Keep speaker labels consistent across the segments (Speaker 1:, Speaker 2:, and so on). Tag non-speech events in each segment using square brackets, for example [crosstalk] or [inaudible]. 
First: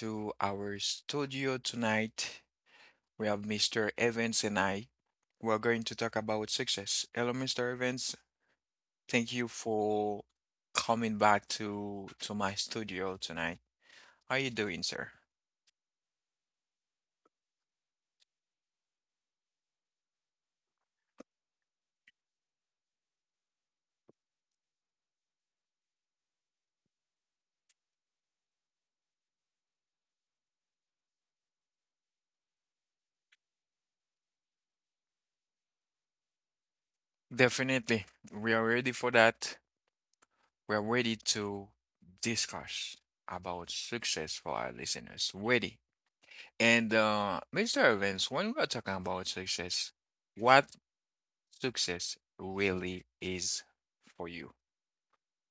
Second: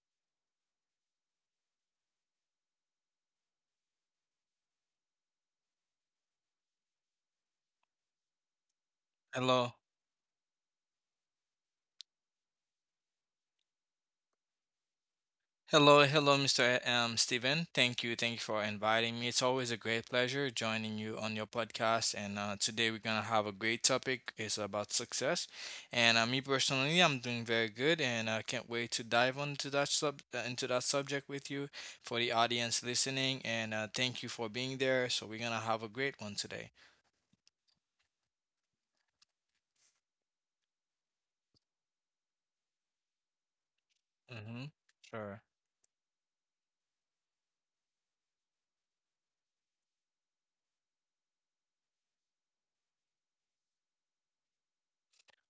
Speaker 1: to our studio tonight. We have Mr. Evans and I. We're going to talk about success. Hello, Mr. Evans. Thank you
Speaker 2: Hello.
Speaker 1: for coming back to my studio tonight. How you doing, sir?
Speaker 2: Hello, hello, Mr. Stephen. Thank you for inviting me. It's always a great pleasure joining you on your podcast. And today we're going to have a great topic. It's about success. And me personally, I'm doing very good and I can't wait to dive into that sub into that subject with you for the audience listening. And thank you for being there. So we're going to have a great one today.
Speaker 1: Definitely. We are ready for that. We're ready to discuss about success for
Speaker 2: Mm-hmm.
Speaker 1: our listeners.
Speaker 2: Sure.
Speaker 1: Ready. And Mr. Evans, when we are talking about success, what success really is for you?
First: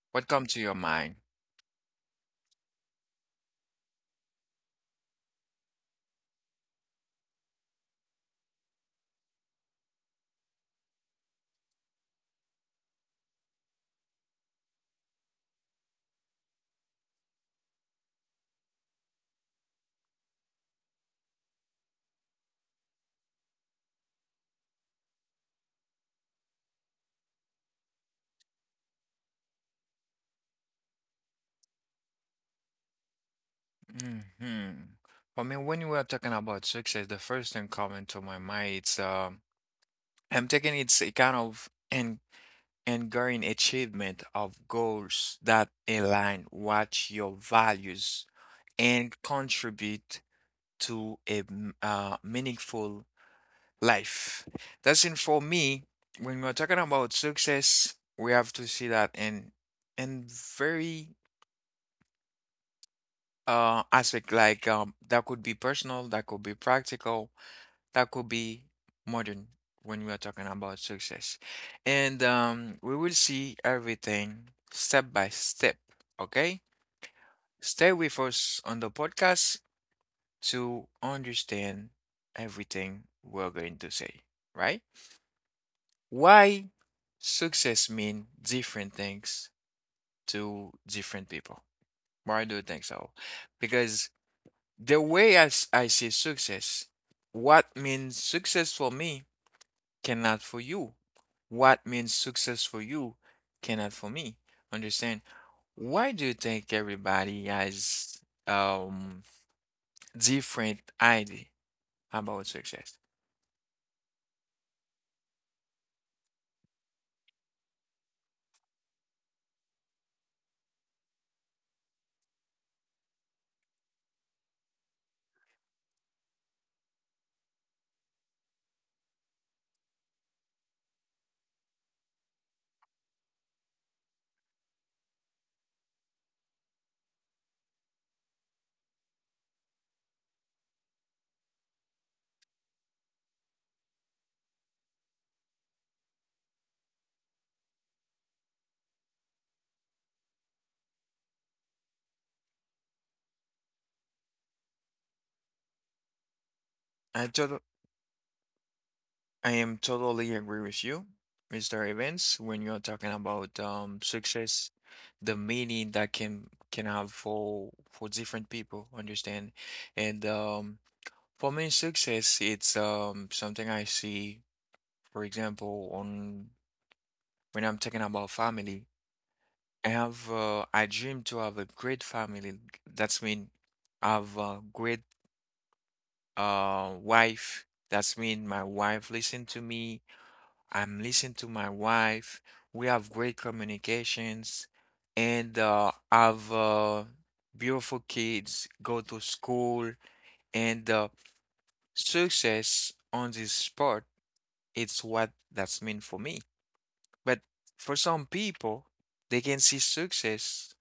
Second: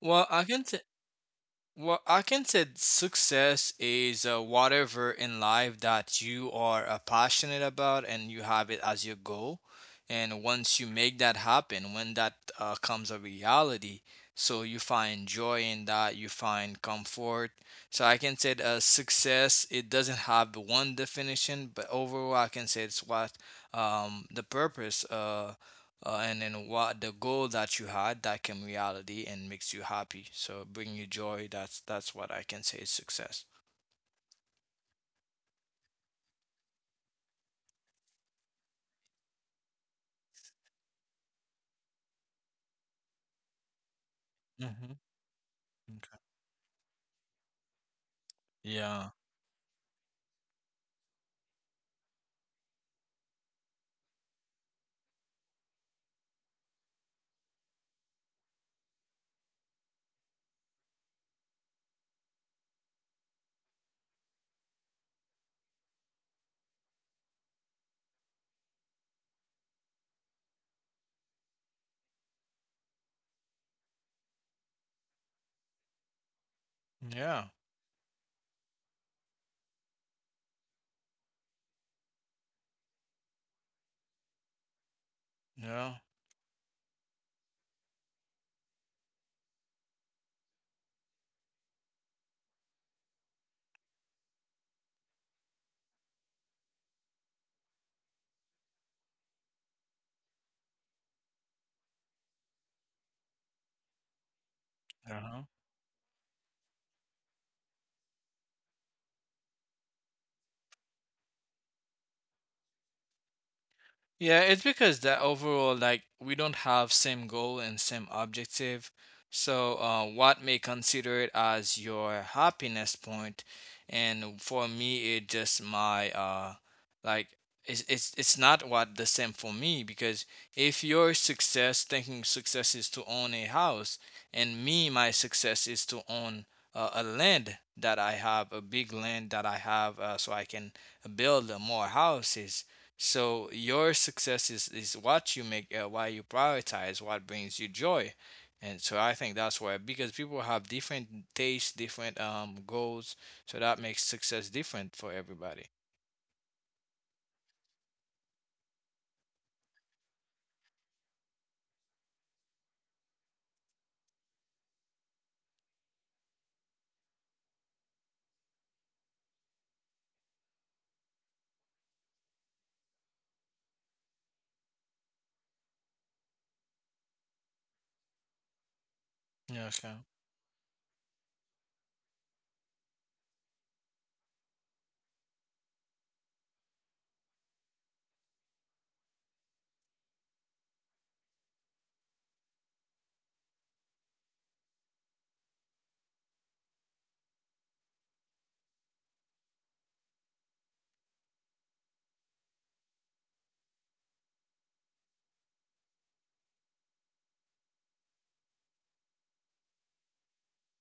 Speaker 2: Well,
Speaker 1: What
Speaker 2: I
Speaker 1: come to
Speaker 2: can
Speaker 1: your
Speaker 2: say,
Speaker 1: mind?
Speaker 2: well, I can say success is whatever in life that you are passionate about and you have it as your goal. And once you make that happen, when that comes a reality, so you find joy in that, you find comfort. So I can say that, success, it doesn't have one definition, but overall, I can say it's what the purpose. And then what the goal that you had that came reality and makes you happy so bring you joy. That's what I can say is success.
Speaker 1: hmm For me, when we are talking about success, the first thing coming to my mind it's I'm taking it's a kind of an enduring achievement of
Speaker 2: Mm-hmm.
Speaker 1: goals that
Speaker 2: Okay.
Speaker 1: align what your values
Speaker 2: Yeah.
Speaker 1: and contribute to a meaningful life. That's in for me. When we're talking about success, we have to see that in very aspect like that could be personal, that could be practical, that could be modern when we are talking about success, and we will see everything step by step. Okay,
Speaker 2: Yeah.
Speaker 1: stay with us on the podcast to understand everything we're going to say, right?
Speaker 2: Yeah.
Speaker 1: Why success mean different things to different people? Why do you think so? Because the way I see success, what means success for me cannot for you. What means success for you cannot for me. Understand?
Speaker 2: Uh-huh.
Speaker 1: Why do you think everybody has um different idea about success?
Speaker 2: Yeah, it's because that overall, like, we don't have same goal and same objective. So, what may consider it as your happiness point, and for me, it just my like it's it's not what the same for me because if your success, thinking success is to own a house, and me, my success is to own a land that I have, a big land that I have, so I can build more houses. So your success is what you make, why you prioritize, what brings you joy. And so I think that's why, because people have different tastes, different goals, so that makes success different for everybody.
Speaker 1: I total I am totally agree with you, Mr. Evans, when you're talking about success, the meaning that can have for different people, understand? And for me, success, it's something I see, for example, on when I'm talking about family.
Speaker 2: Yeah,
Speaker 1: I
Speaker 2: okay.
Speaker 1: have I dream to have a great family. That's mean I have a great wife. That's mean my wife listen to me. I'm listening to my wife. We have great communications, and have beautiful kids go to school and success on this sport. It's what that's meant for me. But for some people, they can see success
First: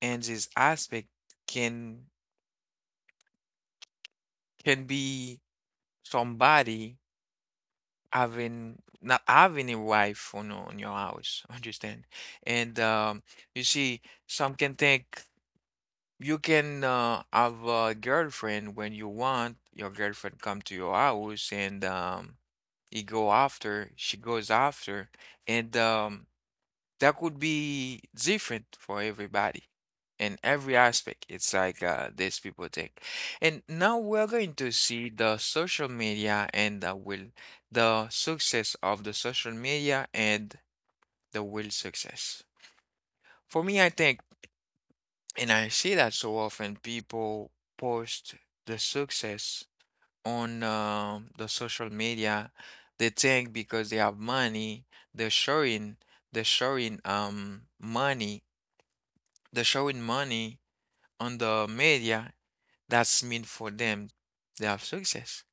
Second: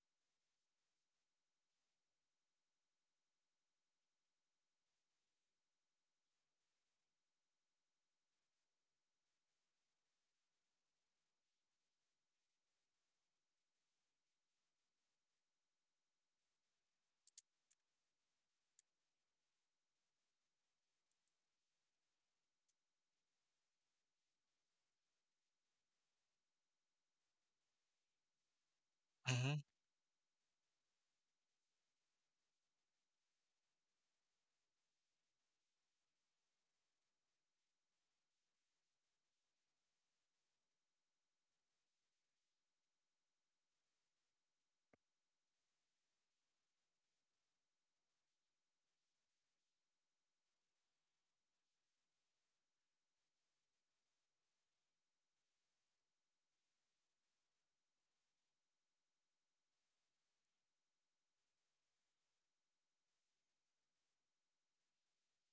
Speaker 1: and this aspect can can be somebody having not having a wife on your house, [laughs] understand? And you see, some can think you can have a girlfriend when you want. Your girlfriend come to your house and he go after, she goes after, and that could be different for
Speaker 2: Hmm.
Speaker 1: everybody in every aspect. It's like these people think. And now we're going to see the social media and the will, the success of the social media and the will success. For me, I think, and I see that so often, people post the success on the social media. They think because they have money, they're showing, they're showing money they're showing money on the media, that's mean for them. They have success.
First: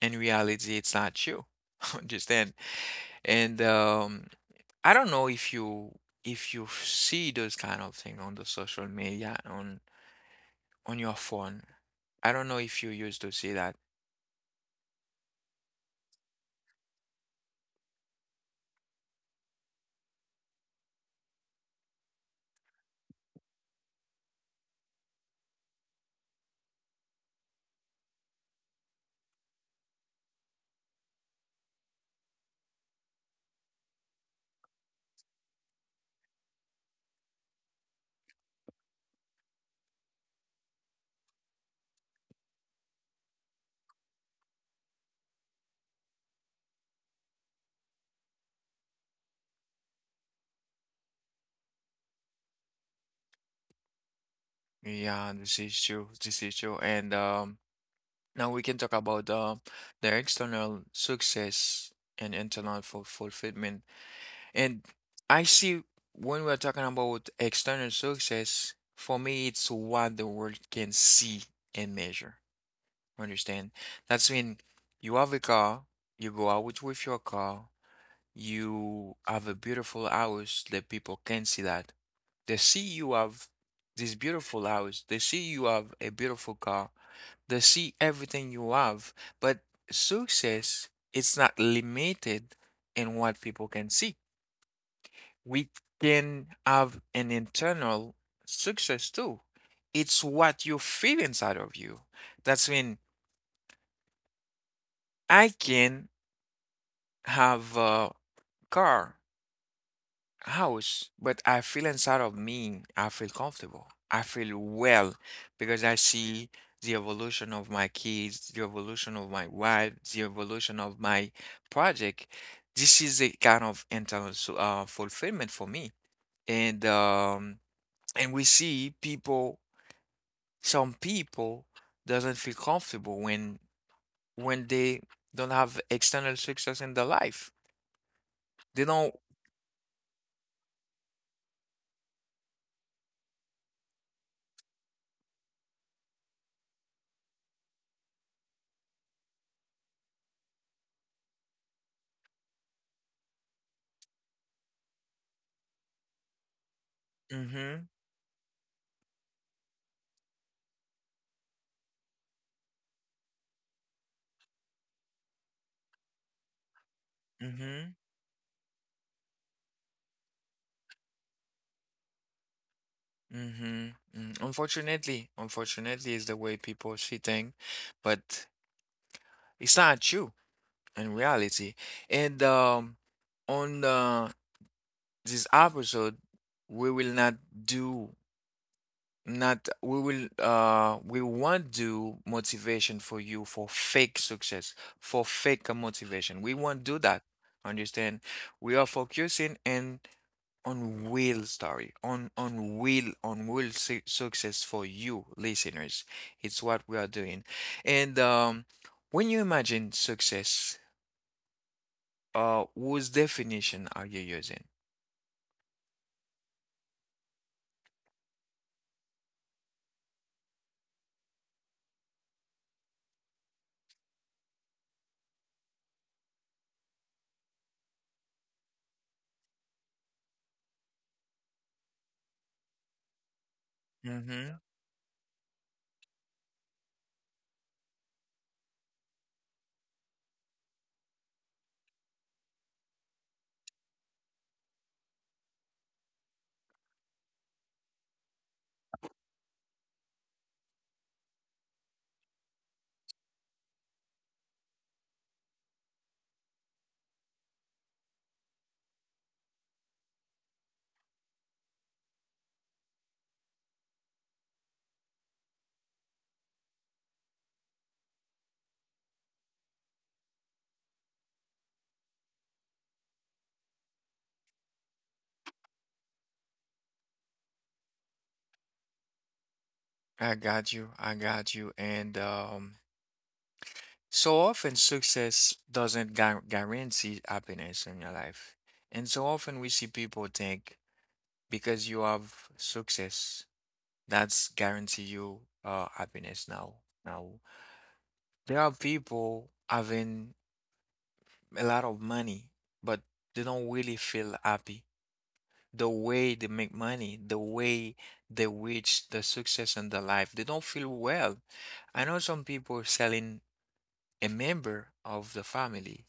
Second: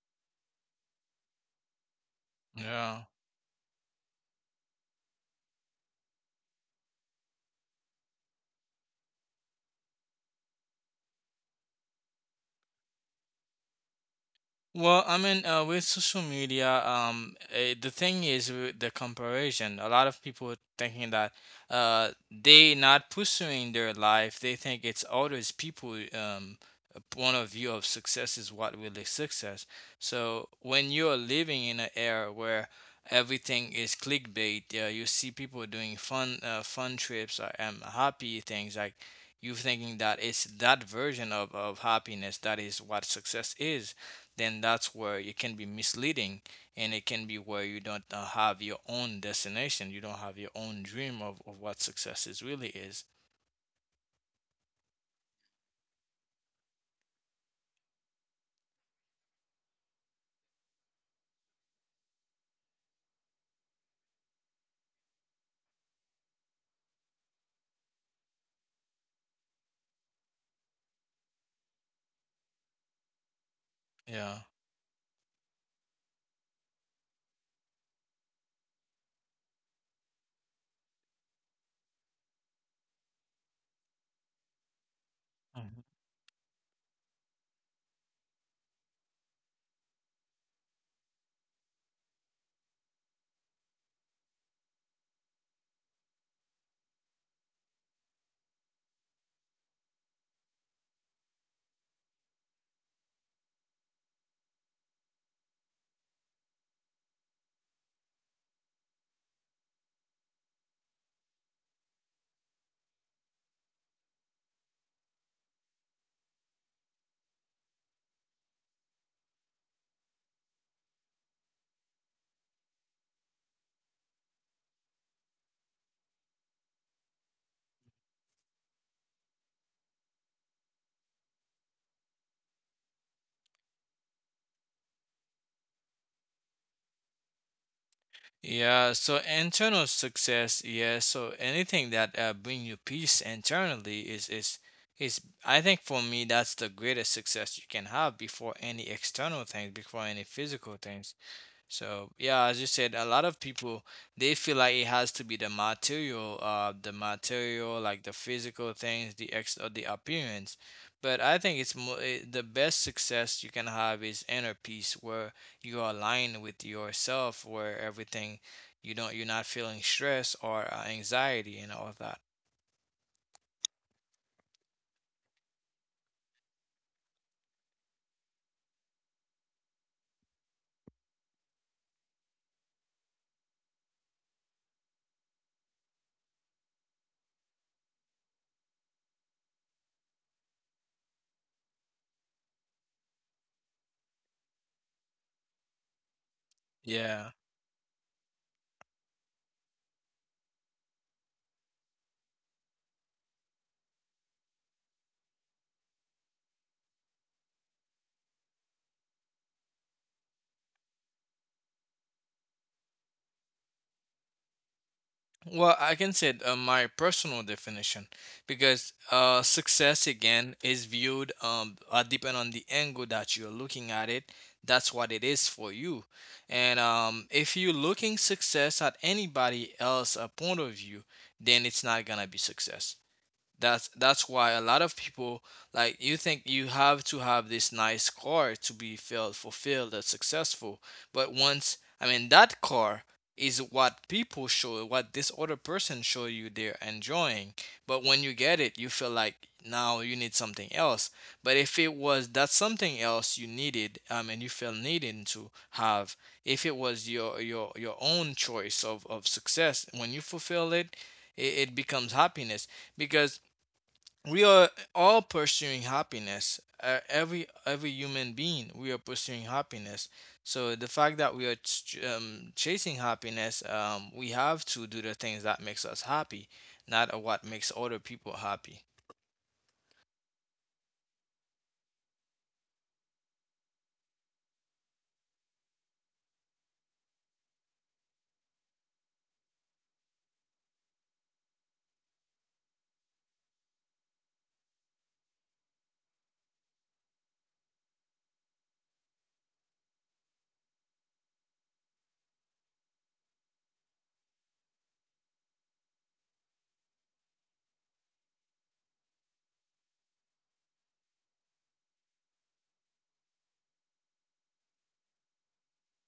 Speaker 1: In reality, it's not true. [laughs] Understand?
Speaker 2: Yeah.
Speaker 1: And I don't know if you see those kind of thing on the social media on your phone. I don't know if you used to see that.
Speaker 2: Well, I mean, with social media, the thing is with the comparison. A lot of people thinking that they not pursuing their life. They think it's others people point of view of success is what really success. So when you're living in an era where everything is clickbait, yeah, you see people doing fun trips and happy things like you thinking that it's that version of happiness that is what success is, then that's where it can be misleading and it can be where you don't have your own destination. You don't have your own dream of what success is really is.
Speaker 1: Yeah, this is true. This is true. And now we can talk about the external success and internal fulfillment. And I see when we're talking about external success, for me, it's what the world can see and measure. Understand? That's
Speaker 2: Yeah.
Speaker 1: when you have a car, you go out with your car, you have a beautiful house that people can see that. They see you have this beautiful house, they see you
Speaker 2: Mhm.
Speaker 1: have a beautiful car, they see everything you have. But success, it's not limited in what people can see. We can have an internal success too. It's what you feel inside of you. That's when I can have a car, house, but I feel inside of me, I feel comfortable. I feel well because I see the evolution of my kids, the evolution of my wife, the evolution of my project. This is a kind of internal fulfillment for me. And um, and we see people some people doesn't feel comfortable when they don't have external success in their life. They
Speaker 2: Yeah,
Speaker 1: don't.
Speaker 2: so internal success, yeah, so anything that bring you peace internally is is, I think, for me, that's the greatest success you can have before any external things, before any physical things. So yeah, as you said, a lot of people, they feel like it has to be the material, the material,
Speaker 1: Mm-hmm.
Speaker 2: like the physical things, the ex or the appearance. But I think it's more, the best success you can have is inner peace, where you are aligned with yourself, where
Speaker 1: Mm-hmm.
Speaker 2: everything, you're not feeling stress or anxiety and all of that.
Speaker 1: Mm-hmm. Unfortunately, unfortunately is the way people see things, but it's not true in reality. And on this episode, we will not do Not we will we won't do motivation for you for fake success, for fake motivation. We won't do that.
Speaker 2: Yeah.
Speaker 1: Understand? We are focusing and on real story, on on real su success for you listeners. It's what we are doing. And when you imagine success, whose definition are you using?
Speaker 2: Well, I can say my personal definition, because success again is viewed depend on the angle that you're looking at it. That's what it is for you. And if you're looking success at anybody else a point of view, then it's not gonna be success. That's why
Speaker 1: Mm-hmm.
Speaker 2: a lot of people, like, you think you have to have this nice car to be felt fulfilled and successful. But once, I mean, that car is what people show, what this other person show you they're enjoying. But when you get it, you feel like now you need something else. But if it was that something else you needed, and you feel needing to have, if it was your own choice of success, when you fulfill it it becomes happiness, because we are all pursuing happiness, every human being, we are pursuing happiness. So the fact that we are chasing happiness, we have to do the things that makes us happy, not what makes other people happy.
Speaker 1: I got you. I got you. And so often, success doesn't guarantee happiness in your life. And so often, we see people think because you have success, that's guarantee you happiness now. Now, there are people having a lot of money, but they don't really feel happy. The way they make money, the way they reach the success in their life, they don't feel well. I know some people selling a member of the family.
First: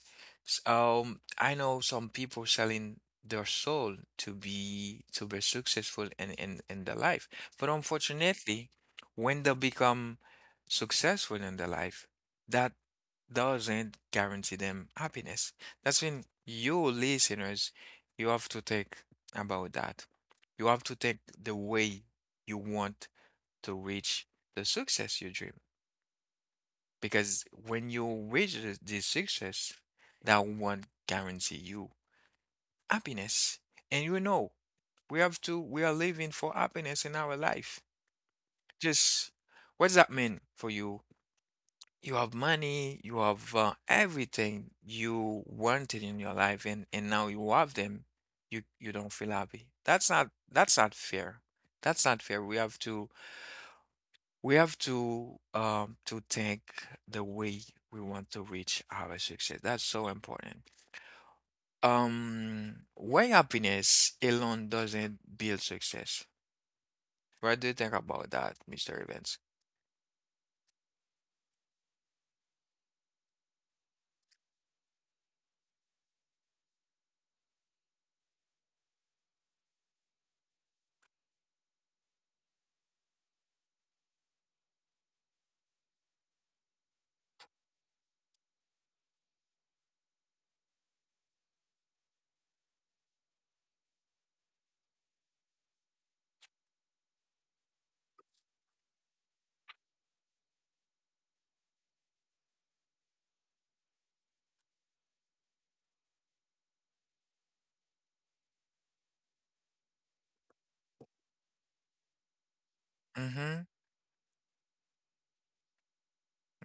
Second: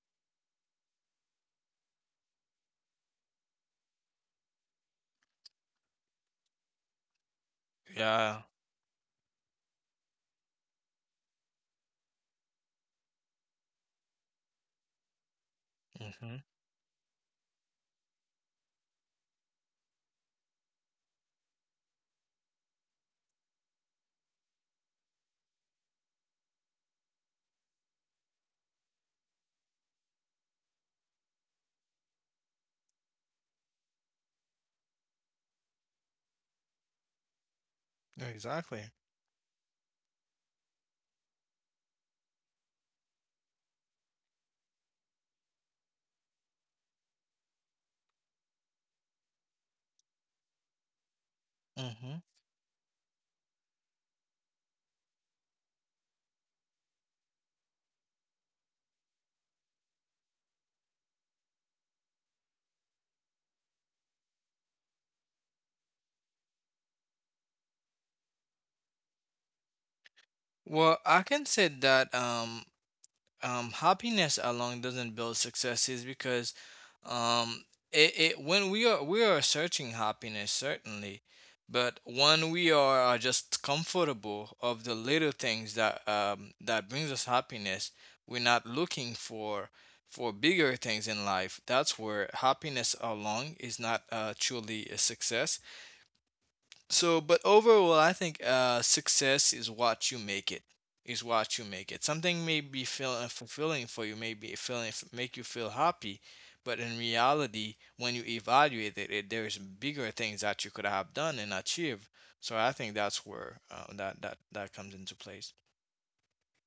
Speaker 1: I know some people selling their soul to be successful in in their life, but
Speaker 2: Yeah.
Speaker 1: unfortunately, when they become successful in their life, that doesn't guarantee them happiness. That's when
Speaker 2: Hmm.
Speaker 1: you listeners, you have to think about that. You have to take the way you want to reach the success you dream. Because when you reach this success, that won't guarantee you happiness. And you know, we have to, we are living for happiness in our life.
Speaker 2: Exactly.
Speaker 1: Just what does that mean for you? You have money, you have everything you wanted in your life, and now you have them. You don't feel happy. That's not fair. That's
Speaker 2: Hmm.
Speaker 1: not fair. We have to we have to think the way we want to reach our success. That's so important. Why happiness alone doesn't build success? What do you think about that, Mr. Evans?
Speaker 2: Well, I can say that happiness alone doesn't build success is because um, it, it, when we are searching happiness certainly, but when are just comfortable of the little things that that brings us happiness, we're not looking for bigger things in life. That's where happiness alone is not truly a success. So, but overall, I think success is what you make it. Is what you make it. Something may be feel fulfilling for you, may be feeling make you feel happy, but in reality, when you evaluate it, there's bigger things that you could have done and achieved. So I think that's where
Speaker 1: Mm-hmm.
Speaker 2: that comes into place.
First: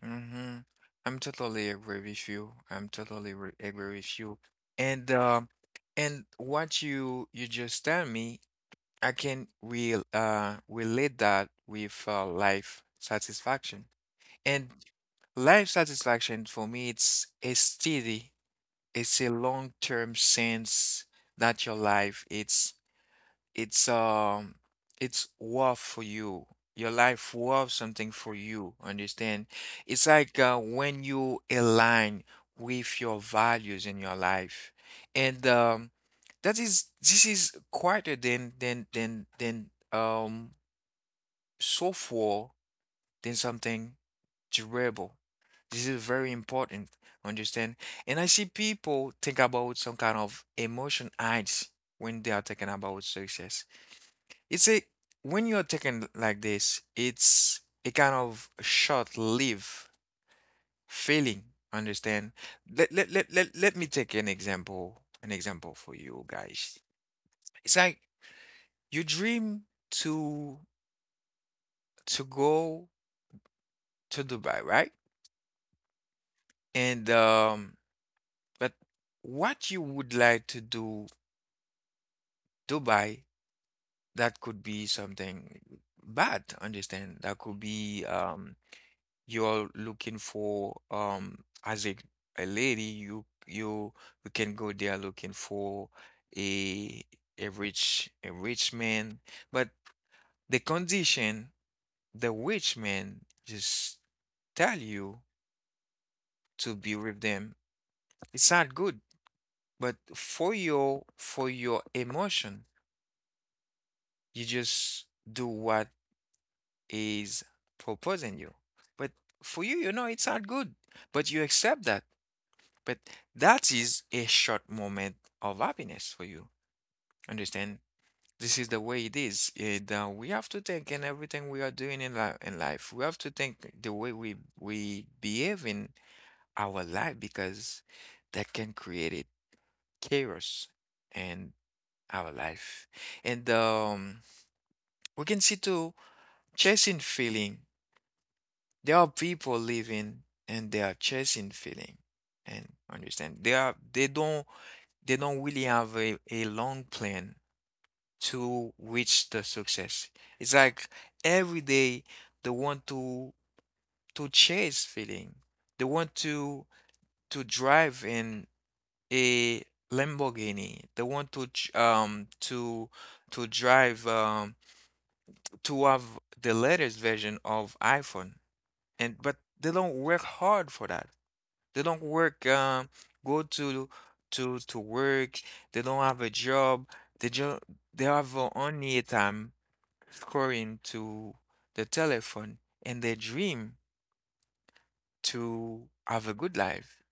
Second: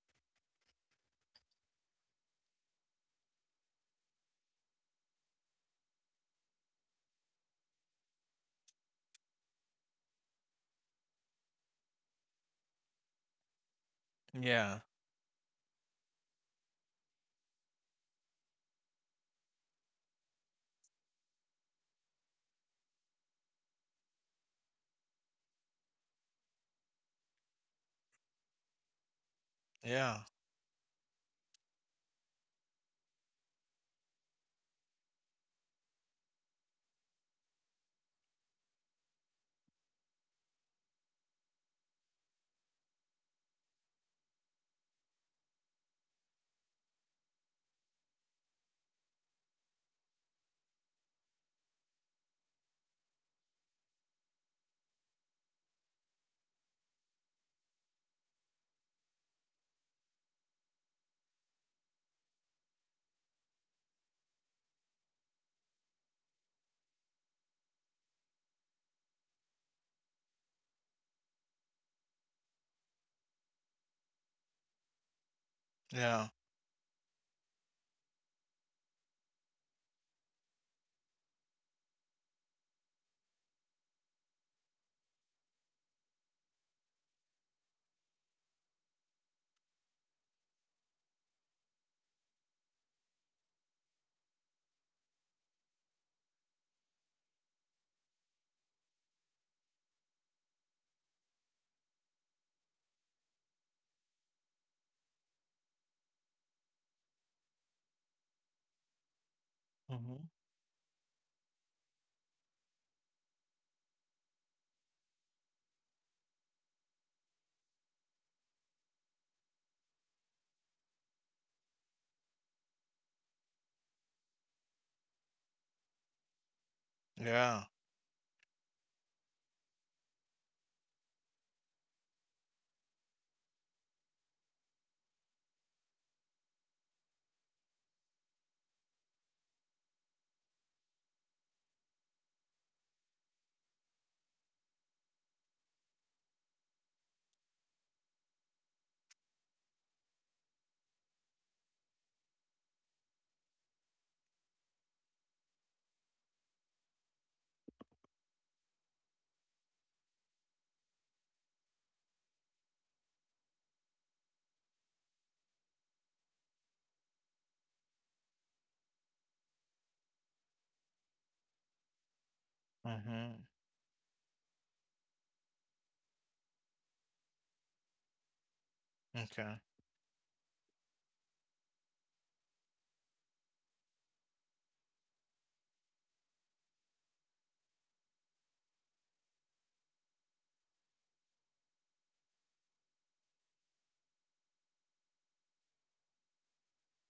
Speaker 1: Mm-hmm. I'm totally agree with you. Agree with you. And um and what you just tell me, I can real relate that with life satisfaction. And
Speaker 2: Yeah,
Speaker 1: life satisfaction for me, it's a steady, it's a long-term sense that your life, it's it's worth for you. Your life worth something for you, understand? It's
Speaker 2: yeah,
Speaker 1: like when you align with your values in your life. And that is this is quieter than so far than something durable. This is very important, understand? And I see people think about some kind of emotion heights when they are talking about success. It's a when you're talking like this, it's a kind of short-lived feeling, understand? Let me take an example for you guys. It's like you dream to to go to Dubai, right?
Speaker 2: yeah.
Speaker 1: And but what you would like to do Dubai, that could be something bad, understand? That could be you're looking for as a lady you you can go there looking for a a rich man. But the condition the rich man just tell you to be with them, it's not good. But
Speaker 2: Hmm.
Speaker 1: for your emotion you just do what is proposing you. But for you, you know it's not good, but you accept that. But that is a short moment of happiness for you.
Speaker 2: Yeah.
Speaker 1: Understand? This is the way it is. And we have to think in everything we are doing in life. In life, we have to think the way we behave in our life because that can create it chaos in our life. And we can see too chasing feeling. There are people living and they are chasing feeling and understand they are they don't really have a long plan to reach the success. It's like every day they want to chase feeling. They want to drive in a Lamborghini. They want to
Speaker 2: Hmm.
Speaker 1: to drive to have the latest version of iPhone and but
Speaker 2: Okay.
Speaker 1: they don't work hard for that. They don't work, go to work. They don't have a job. They just they have only a time scrolling to the telephone, and they dream to have a good life,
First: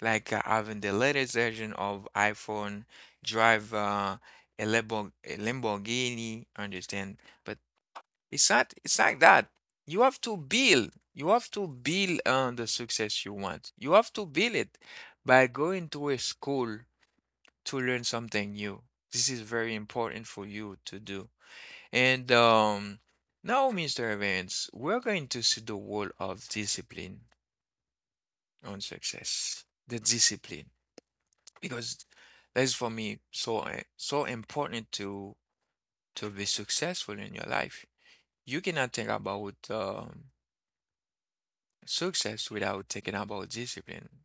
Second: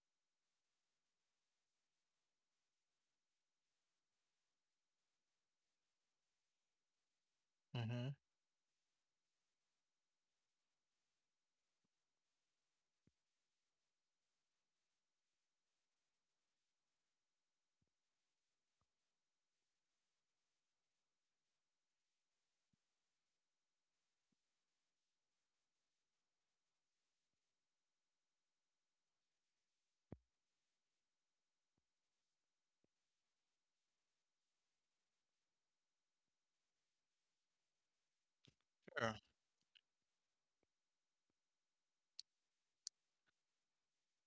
Speaker 1: like having the latest version of iPhone, drive a Lamborghini, understand? But
Speaker 2: Hmm.
Speaker 1: it's not that. You have to build. You have to build on the success you want. You have to build it by going to a school to learn something new. This is very important for you to do. And now, Mr. Evans, we're going to see the role of discipline on success. The discipline. Because that is for me so so important to be successful in your life. You cannot think about success without taking about discipline.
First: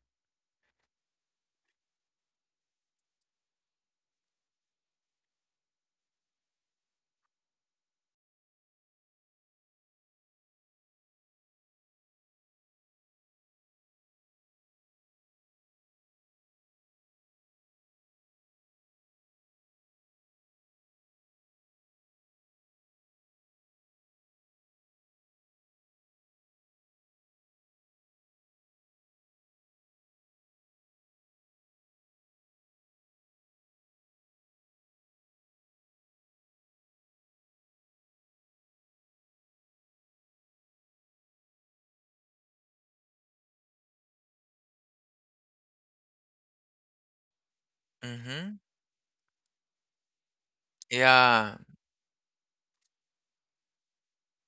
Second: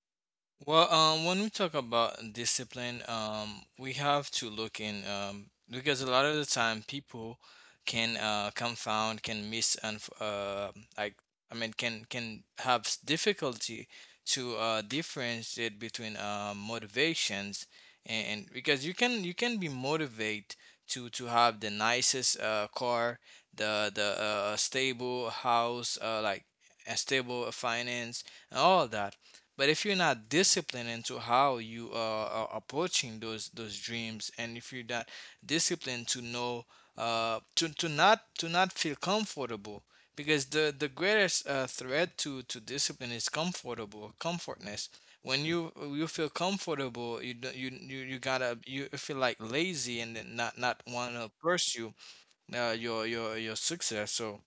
Speaker 2: Well, when we talk about discipline, we have to look in because a lot of the time people can confound, can miss, and like I mean, can have difficulty to differentiate between motivations and because you can, you can be motivated to have the nicest car, the stable house, a stable finance and all that. But if you're not disciplined into how are approaching those dreams, and if you're not disciplined to know, to not feel comfortable, because the greatest threat to discipline is comfortable comfortness. When you feel comfortable, you don't- you
Speaker 1: Mm-hmm.
Speaker 2: gotta, you feel like lazy and then not wanna
Speaker 1: Yeah.
Speaker 2: pursue your success. So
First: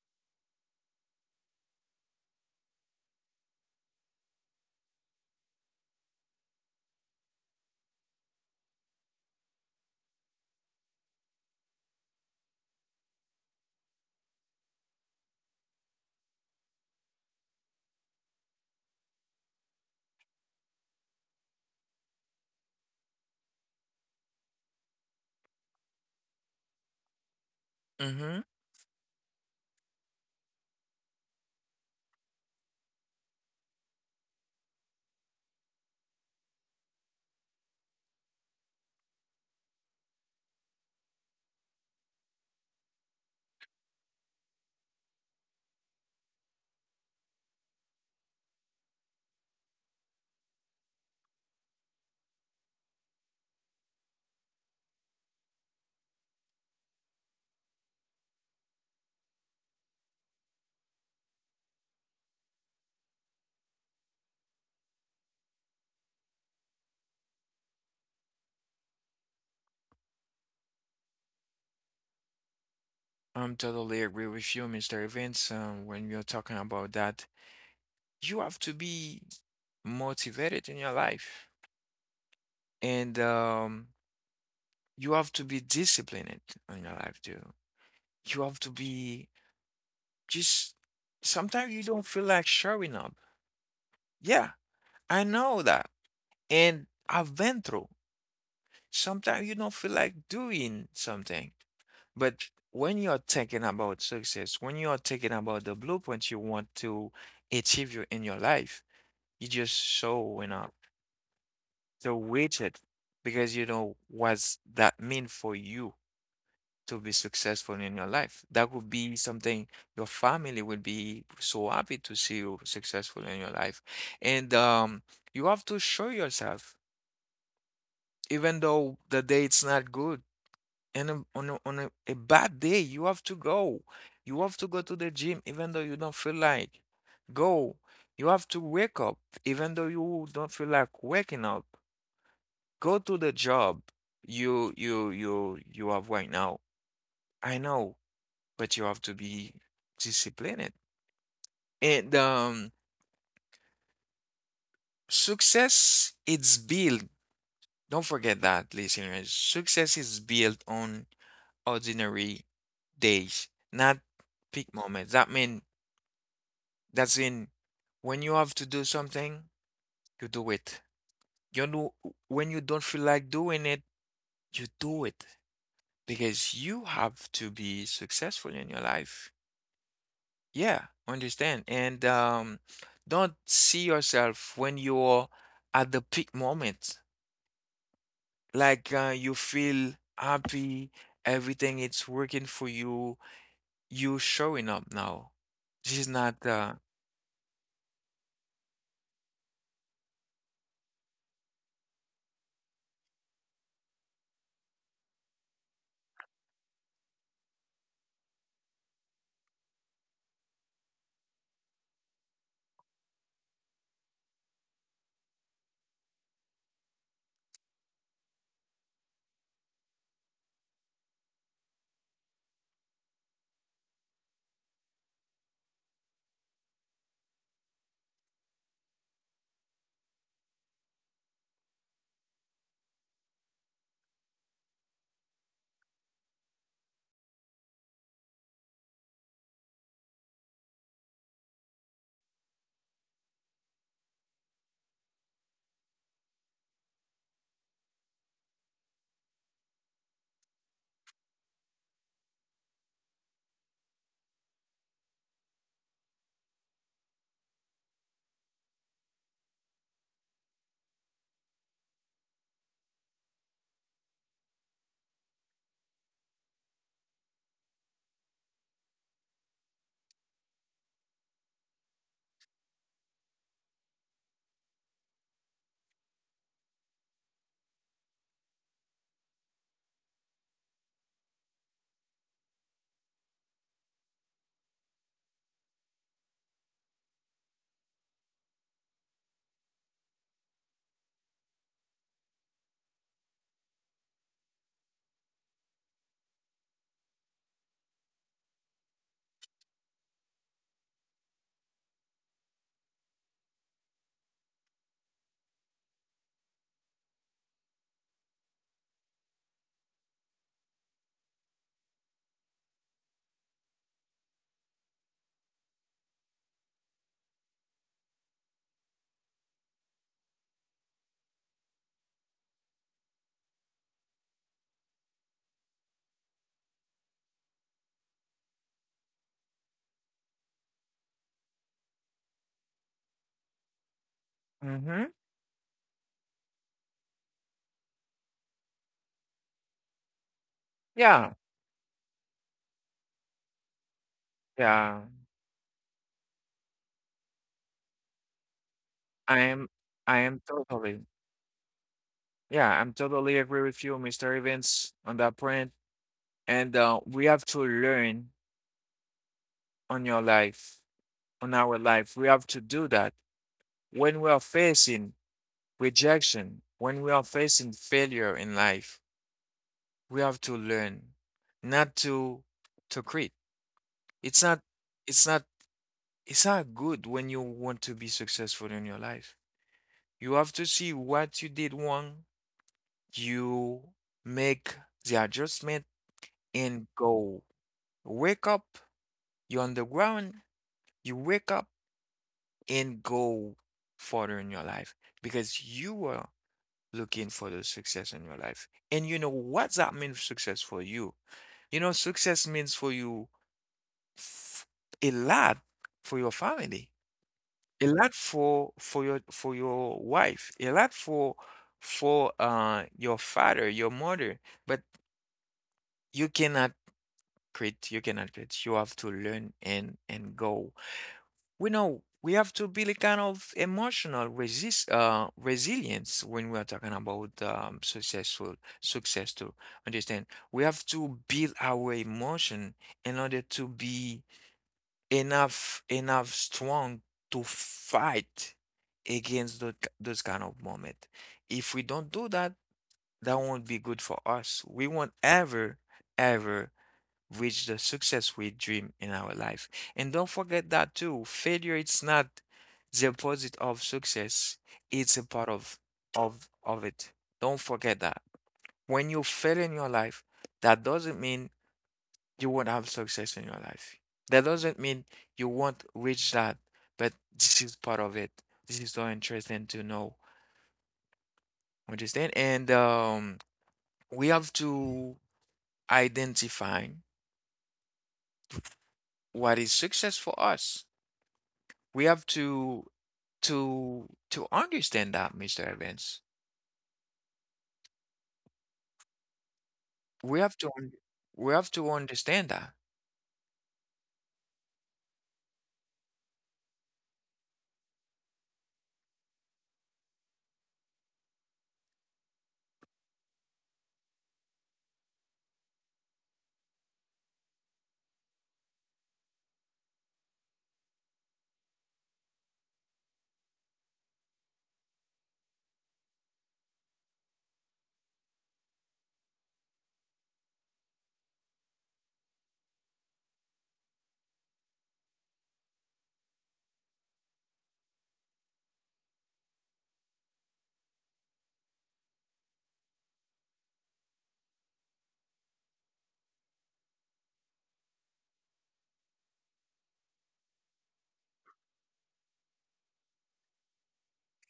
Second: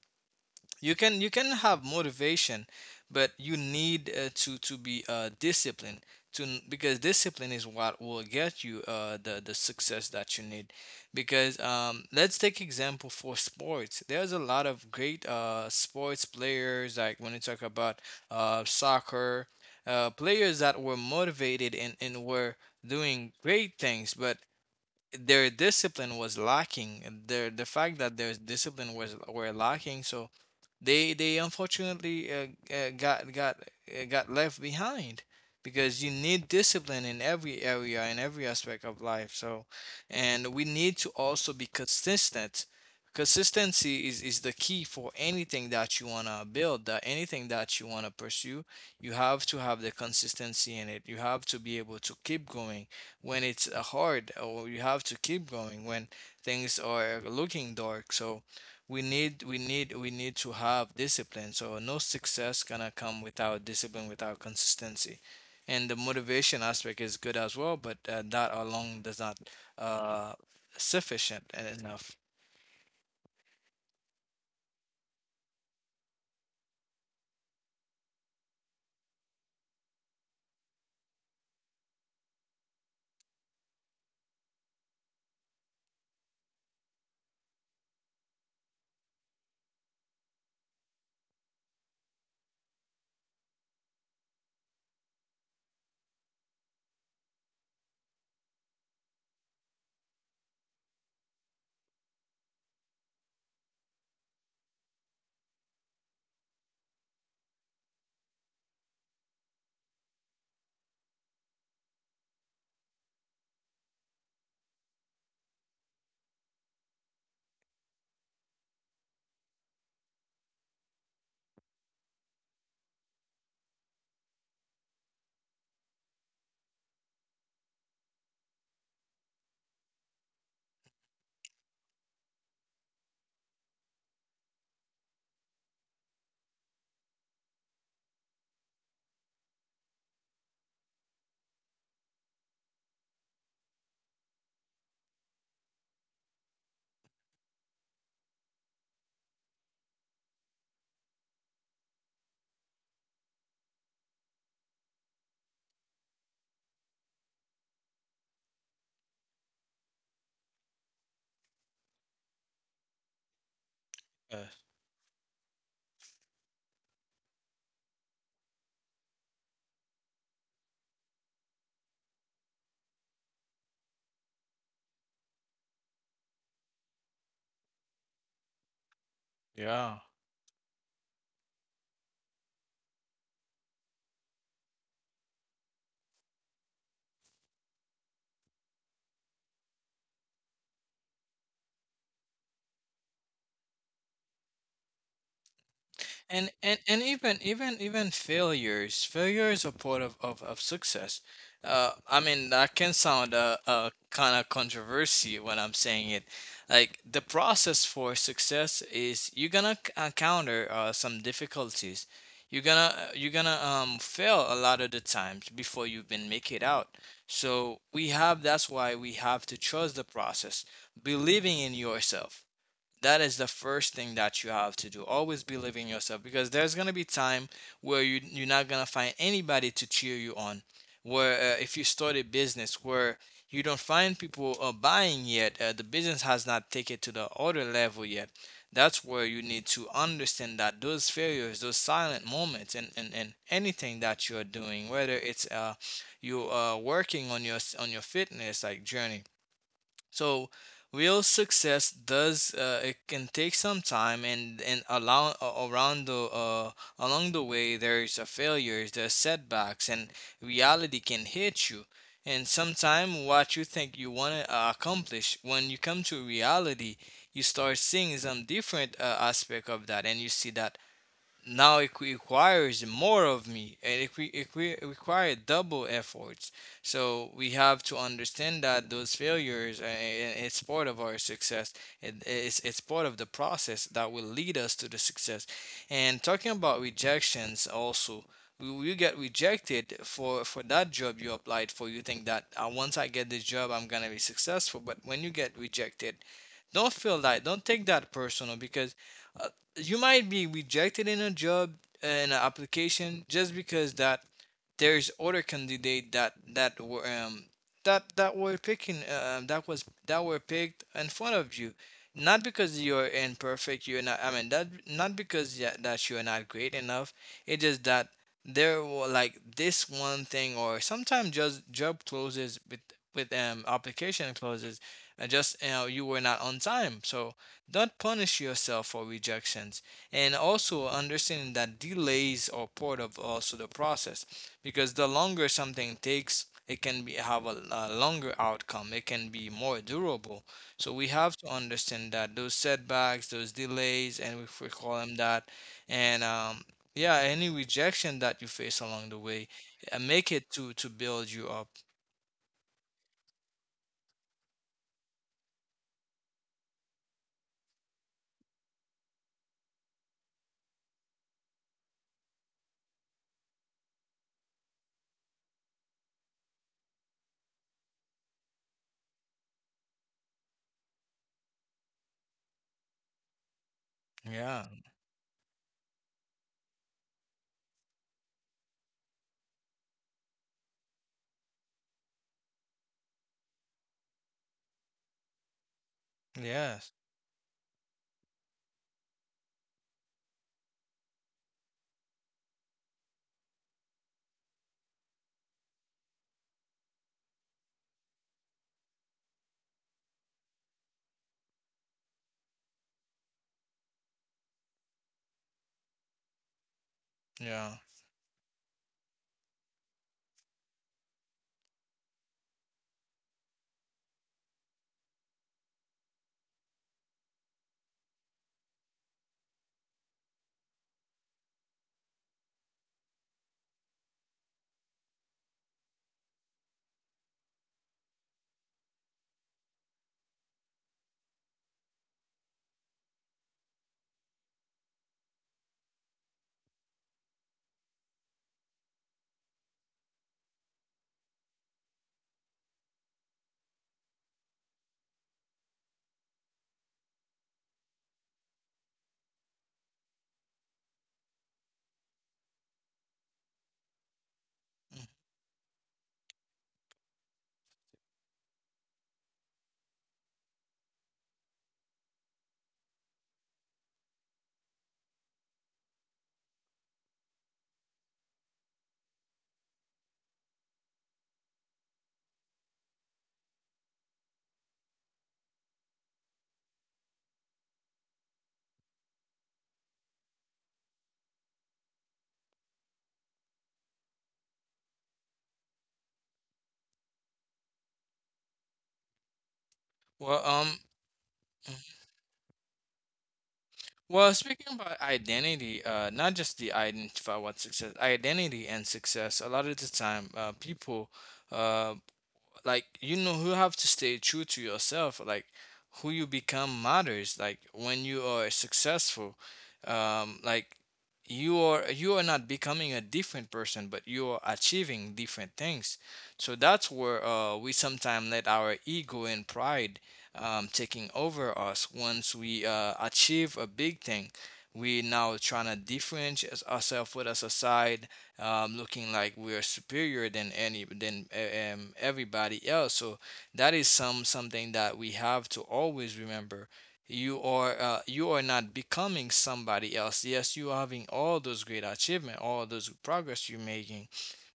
Speaker 2: you can, you can have motivation, but you need to be disciplined, to because discipline is what will get you the success that you need. Because let's take example for sports. There's a lot of great sports players, like when you talk about soccer players that were motivated and were doing great things, but their discipline was lacking, and the fact that their
Speaker 1: Mm-hmm.
Speaker 2: discipline was were lacking, so they unfortunately uh, got got got left behind, because you need discipline in every area, in every aspect of life. So, and we need to also be consistent. Consistency is the key for anything that you want to build, that anything that you want to pursue, you have to have the consistency in it. You have to be able to keep going when it's hard, or you have to keep going when things are looking dark. So we need to have discipline. So no success gonna come without discipline, without consistency. And the motivation aspect is good as well, but that alone does not, uh sufficient enough.
Speaker 1: I'm totally agree with you, Mr. Evans. When you're talking about that, you have to be motivated in your life, and you have to be disciplined in your life too. You have to be just. Sometimes you don't feel like showing up. Yeah, I know that, and I've been through. Sometimes you don't feel like doing something. But when you're thinking about success, when you're thinking about the blueprint you want to achieve you in your life, you just showing up the widget because you know what's that mean for you to be successful in your life. That would be something your family would be so happy to see you successful in your life. And you have to show yourself, even though the day it's not good. And on a bad day you have to go, you have to go to the gym even though you don't feel like go, you have to wake up even though you don't feel like waking up, go to the job you have right now. I know, but you have to be disciplined. And success it's built. Don't forget that, listeners, success is built on ordinary days, not
Speaker 2: uh,
Speaker 1: peak moments. That means that's in when you have to do something, you do it. You know, when you don't feel like doing it, you do it because you have to be successful in your life.
Speaker 2: yeah.
Speaker 1: Yeah, understand. And don't see yourself when you're at the peak moment, like you feel happy, everything it's working for you, you showing up now. This is not
Speaker 2: And even, even failures, failure is a part of success. I mean, that can sound kind of controversy when I'm saying it. Like the process for success is, you're gonna encounter some difficulties. You're gonna fail a lot of the times before you even make it out. So we have, that's why we have to trust the process. Believing in yourself, that is the first thing that you have to do. Always believe in yourself, because there's going to be time where you're not going to find anybody to cheer you on, where if you start a business, where you don't find people buying yet, the business has not taken to the other level yet. That's where you need to understand that those failures, those silent moments, and anything that you're doing, whether it's you working on your fitness like journey. So real success does it can take some time, and along around the along the way, there's a failures, there's setbacks, and reality can hit you. And sometime what you think you want to accomplish, when you come to reality, you start seeing some different aspect of that, and you see that now it requires more of me, and requires double efforts. So we have to understand that those failures, it's part of our success. It's part of the process that will lead us to the success. And talking about rejections also, you get rejected for that job you applied for. You think that once I get this job, I'm gonna be successful, but when you get rejected, don't feel that, don't take that personal. Because uh, you might be rejected in a job, in an application, just because that there's other candidate that that were picking that was that were picked in front of you. Not because you're imperfect, you're not. I mean that not because, yeah, that you're not great enough. It's just that there were like this one thing, or sometimes just job closes with application closes, and just you were not on time. So don't punish yourself for rejections. And also understanding that delays are part of also the process, because the
Speaker 1: hmm.
Speaker 2: longer something takes, it can be have a longer outcome. It can be more durable. So we
Speaker 1: Yeah,
Speaker 2: have to understand that those setbacks, those delays, and if we call
Speaker 1: yeah.
Speaker 2: them that, and yeah, any rejection that you face along the
Speaker 1: I
Speaker 2: way,
Speaker 1: am, I
Speaker 2: make
Speaker 1: am
Speaker 2: it to
Speaker 1: totally.
Speaker 2: build you up.
Speaker 1: Yeah, I'm totally agree with you, Mr. Evans, on that point. And we have to learn on your life, on our life. We have to do that when we are facing rejection, when we are facing failure in life. We have to learn not to quit. It's not.
Speaker 2: Yeah.
Speaker 1: It's not. It's not good when you want to be successful in your life. You have to see what you did wrong. You make the adjustment and
Speaker 2: Yes.
Speaker 1: go. Wake up. You're on the ground, you wake up and go further in your life because you were looking for the success in your life. And you know what that means success for you? You know, success means for you f- a lot for your family,
Speaker 2: Yeah.
Speaker 1: a lot for for your wife, a lot for your father, your mother, but you cannot quit, you cannot quit. You have to learn and go. We know we have to build kind of emotional resist resilience when we are talking about successful success to understand. We have to build our emotion in order to be enough strong to fight against those kind of moment. If we don't do that, that won't be good for us. We won't ever ever reach the success we dream in our life. And don't forget that too, failure it's not the opposite of success.
Speaker 2: Mm.
Speaker 1: It's a part of it. Don't forget that. When you fail in your life, that doesn't mean you won't have success in your life. That doesn't mean you won't reach that, but this is part of it. This is so interesting to know. Understand? And we have to identify what is success for us. We have to understand that, Mr. Evans. We
Speaker 2: Well,
Speaker 1: have to un- we have to understand that.
Speaker 2: Well, speaking about identity, not just the identify what success, identity and success. A lot of the time, people, uh, like, you know, you have to stay true to yourself, like who you become matters, like when you are successful, like you are not becoming a different person, but you are achieving different things. So that's where we sometimes let our ego and pride taking over us. Once we achieve a big thing, we now trying to differentiate ourselves with a society, looking like we're superior than any, than everybody else. So that is something that we have to always remember. You are not becoming somebody else. Yes, you are having all those great achievement, all those progress you're making,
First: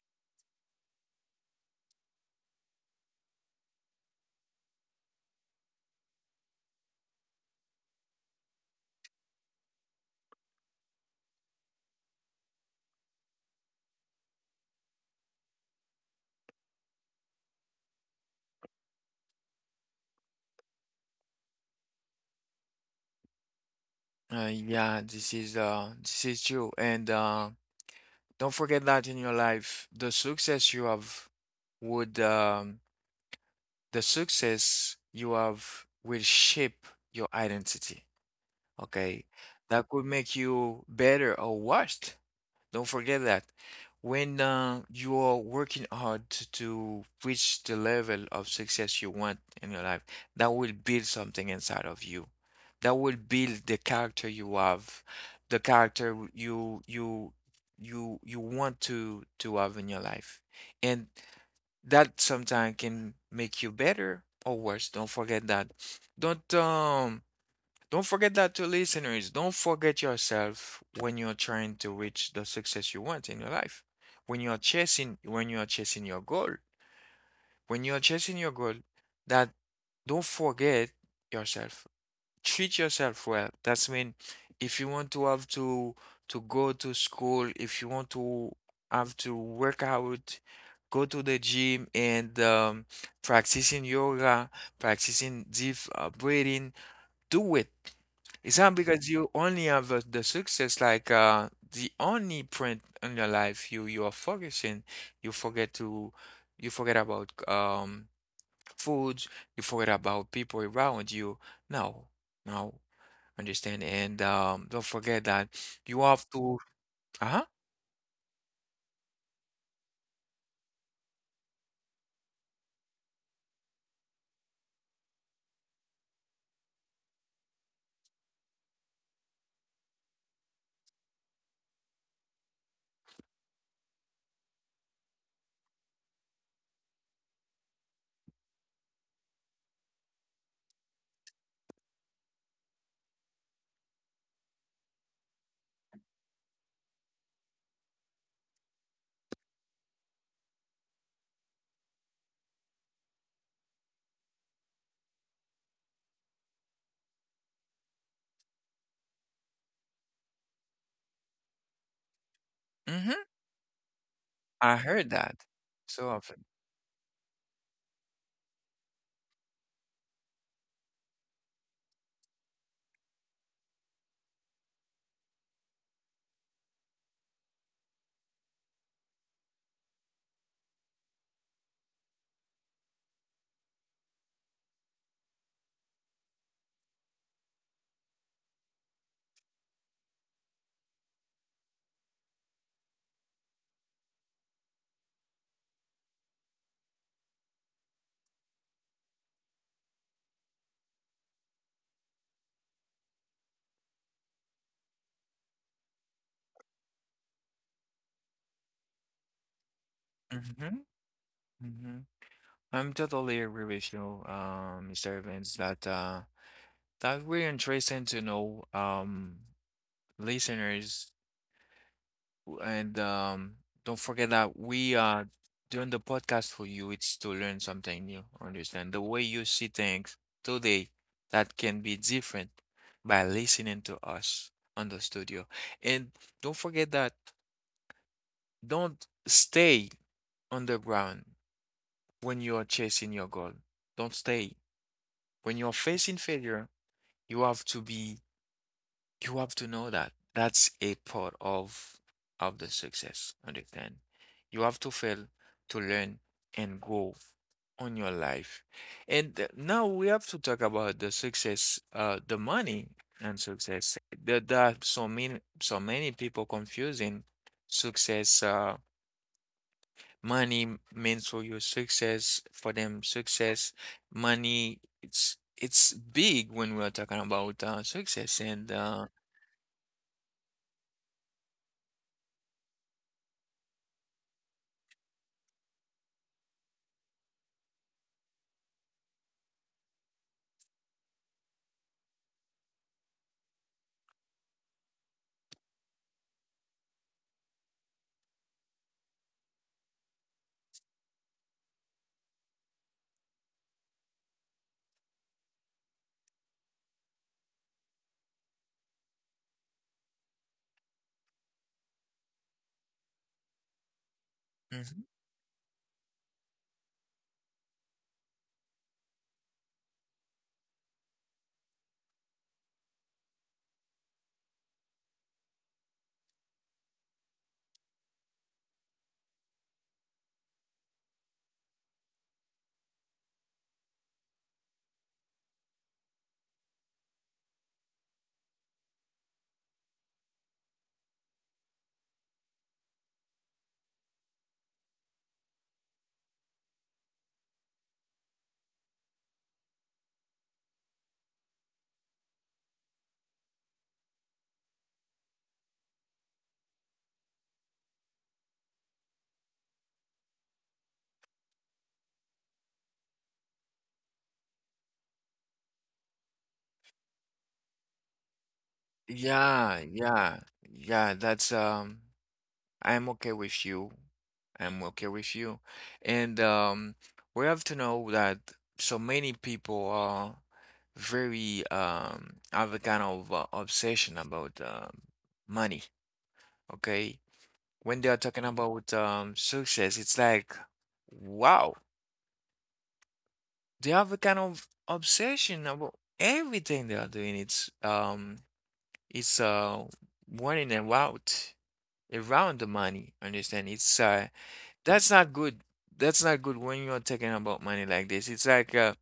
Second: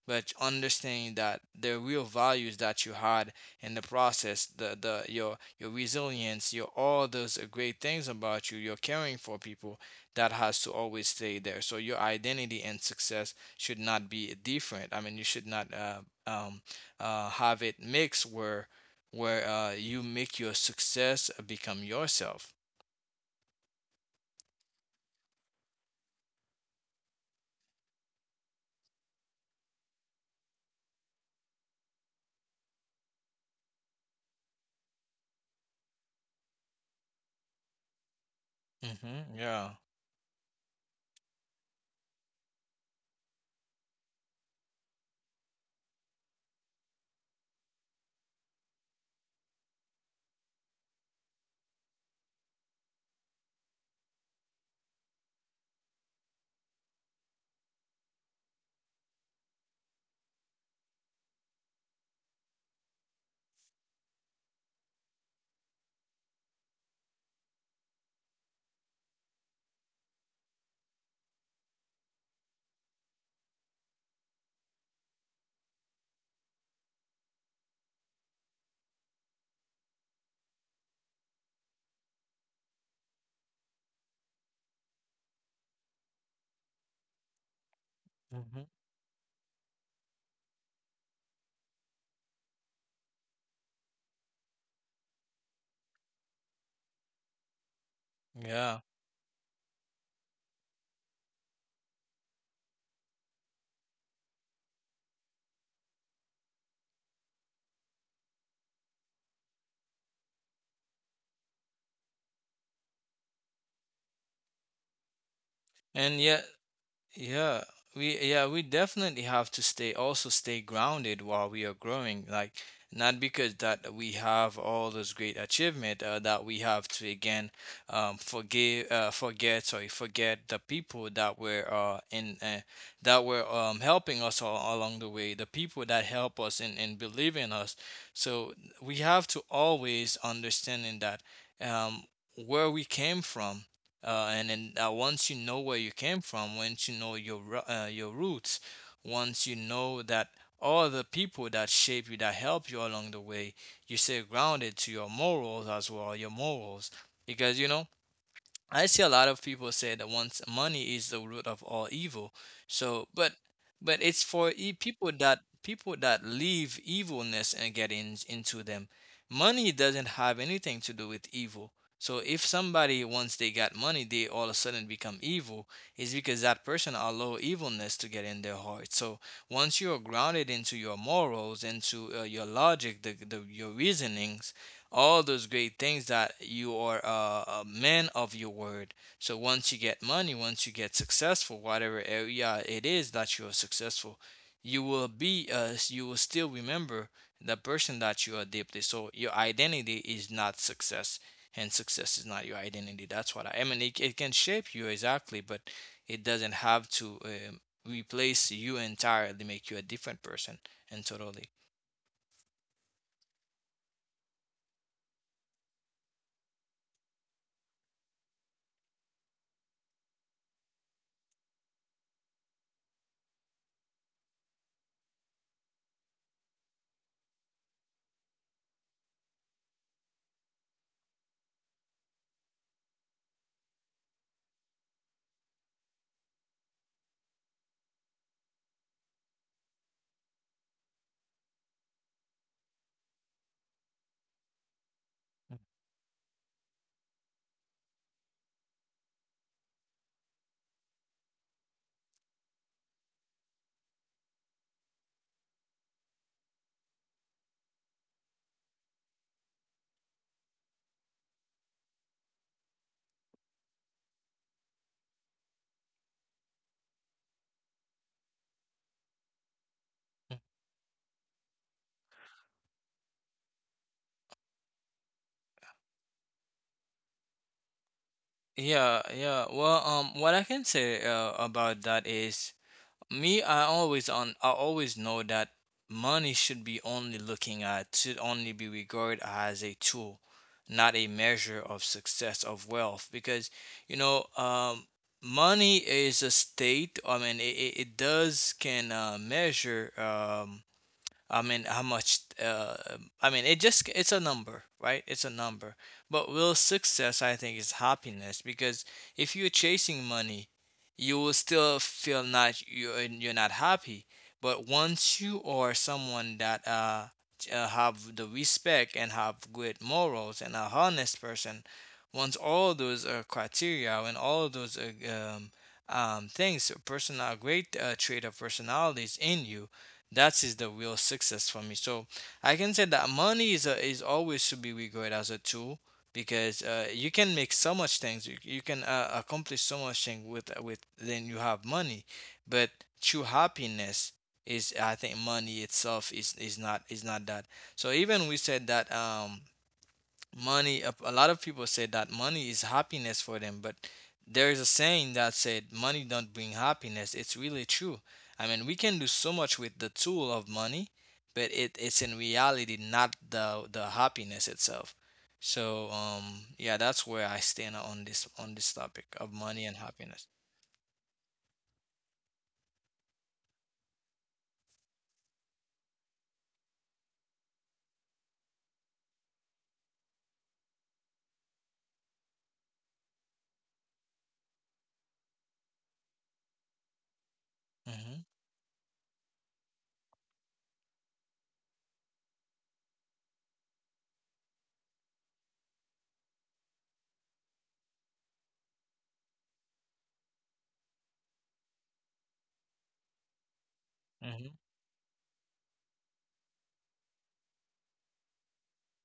Speaker 2: but understanding that the real values that you had in the process, the your resilience, your all those great things about you, you're caring for people, that has to always stay there. So your identity and success should not be different. I mean, you should not um, have it mixed where you make your success become yourself.
Speaker 1: Yeah, this is true. And don't forget that in your life, the success you have would the success you have will shape your identity. Okay.
Speaker 2: Hmm. Yeah.
Speaker 1: That could make you better or worse. Don't forget that when you are working hard to reach the level of success you want in your life, that will build something inside of you. That will build the character you have, the character you want to have in your life. And that sometimes can make you better or worse. Don't forget that. Don't um don't forget that to listeners. Don't forget yourself when you're trying to reach the success you want in your life. When you're chasing your goal, when you're chasing your goal, that don't forget yourself. Treat yourself well. That's mean if you want to have to go to school, if you want to
Speaker 2: Hmm.
Speaker 1: have to work out, go to the gym and practicing yoga, practicing deep breathing, do it. It's not
Speaker 2: Yeah.
Speaker 1: because you only have the success, like the only print in your life you you are focusing. You forget you forget about foods. You forget about people around you. No, no, understand. And don't forget that you have
Speaker 2: And yeah,
Speaker 1: to. Uh-huh.
Speaker 2: yeah, we definitely have to stay also stay grounded while we are growing. Like, not because that we have all those great achievement, that we have to again forgive, forget, sorry, forget the people that were in that were helping us all along the way, the people that help us and believe in us. So we have to always understanding that um, where we came from, and then once you know where you came from, once you know your your roots, once you know that all the people that shape you, that help you along the way, you stay grounded to your morals as well, your morals. Because, you know, I see a lot of people say that once money is the root of all evil. So,
Speaker 1: Mm-hmm.
Speaker 2: but it's for
Speaker 1: I heard
Speaker 2: people, that
Speaker 1: that
Speaker 2: people
Speaker 1: so
Speaker 2: that
Speaker 1: often.
Speaker 2: leave evilness and get in, into them. Money doesn't have anything to do with evil. So if somebody, once they got money, they all of a sudden become evil, is because that person allow evilness to get in their heart. So once you are grounded into your morals, into your logic, the your reasonings, all those great things that you are a man of your word. So once you get money, once you get successful, whatever area it is that you are successful, you will be you will still remember the person that you are deeply. So your identity is not success, and success is not your identity. That's what I mean. It can shape you exactly, but it doesn't have to replace you entirely, make you a different person,
Speaker 1: Mm-hmm.
Speaker 2: and totally.
Speaker 1: Mm-hmm. I'm totally agree with you, Mr. Evans. That that really interesting to know. Listeners, and don't forget that we are doing the podcast for you. It's to learn something new. Understand the way you see things today that can be different by listening to us on the studio. And don't forget that, don't stay on the ground when you are chasing your goal. Don't stay. When you're facing failure, you have to be, you have to know that that's a part of the success. Understand? You have to fail to learn and grow on your life. And now we have to talk about the success, the money and success. There are so many people confusing success. Money means for you success. For them, success, money. It's big when we're talking about success and.
Speaker 2: Yeah, yeah. Well, what I can say about that is me. I always on. I always know that money should be only looking at, should only be regarded as a tool, not a measure of success of wealth. Because, you know, money is a state. I mean, it it does can measure I mean, how much? I mean, it just—it's a number, right? It's a number. But real success, I think, is happiness. Because if you're chasing money, you will still feel not, you're not happy. But
Speaker 1: Mhm.
Speaker 2: once you are someone that have the respect and have good morals and a honest person, once all those are criteria and all those are things, a person, a great trait of personalities in you, that is the real success for me. So I can say that money is is always to be regarded as a tool, because you can make so much things. You can accomplish so much thing with then you have money, but true happiness is, I think, money itself is is not that. So even we said that money, a lot of people say that money is happiness for them, but there is a saying that said money don't bring happiness. It's really true. I mean, we can do so much with the tool of money, but it's in reality not the happiness itself. So yeah, that's where I stand on this, on this topic of money and
Speaker 1: Yeah,
Speaker 2: happiness.
Speaker 1: yeah, yeah. That's I'm okay with you. I'm okay with you. And we have to know that so many people are very have a kind of obsession about money. Okay, when they
Speaker 2: Mm-hmm.
Speaker 1: are talking about success, it's like wow, they have a kind of obsession about everything they are doing. It's wanting them out, around the money. Understand? It's
Speaker 2: Mm-hmm.
Speaker 1: that's not good. That's not good when you're talking about money like this. It's like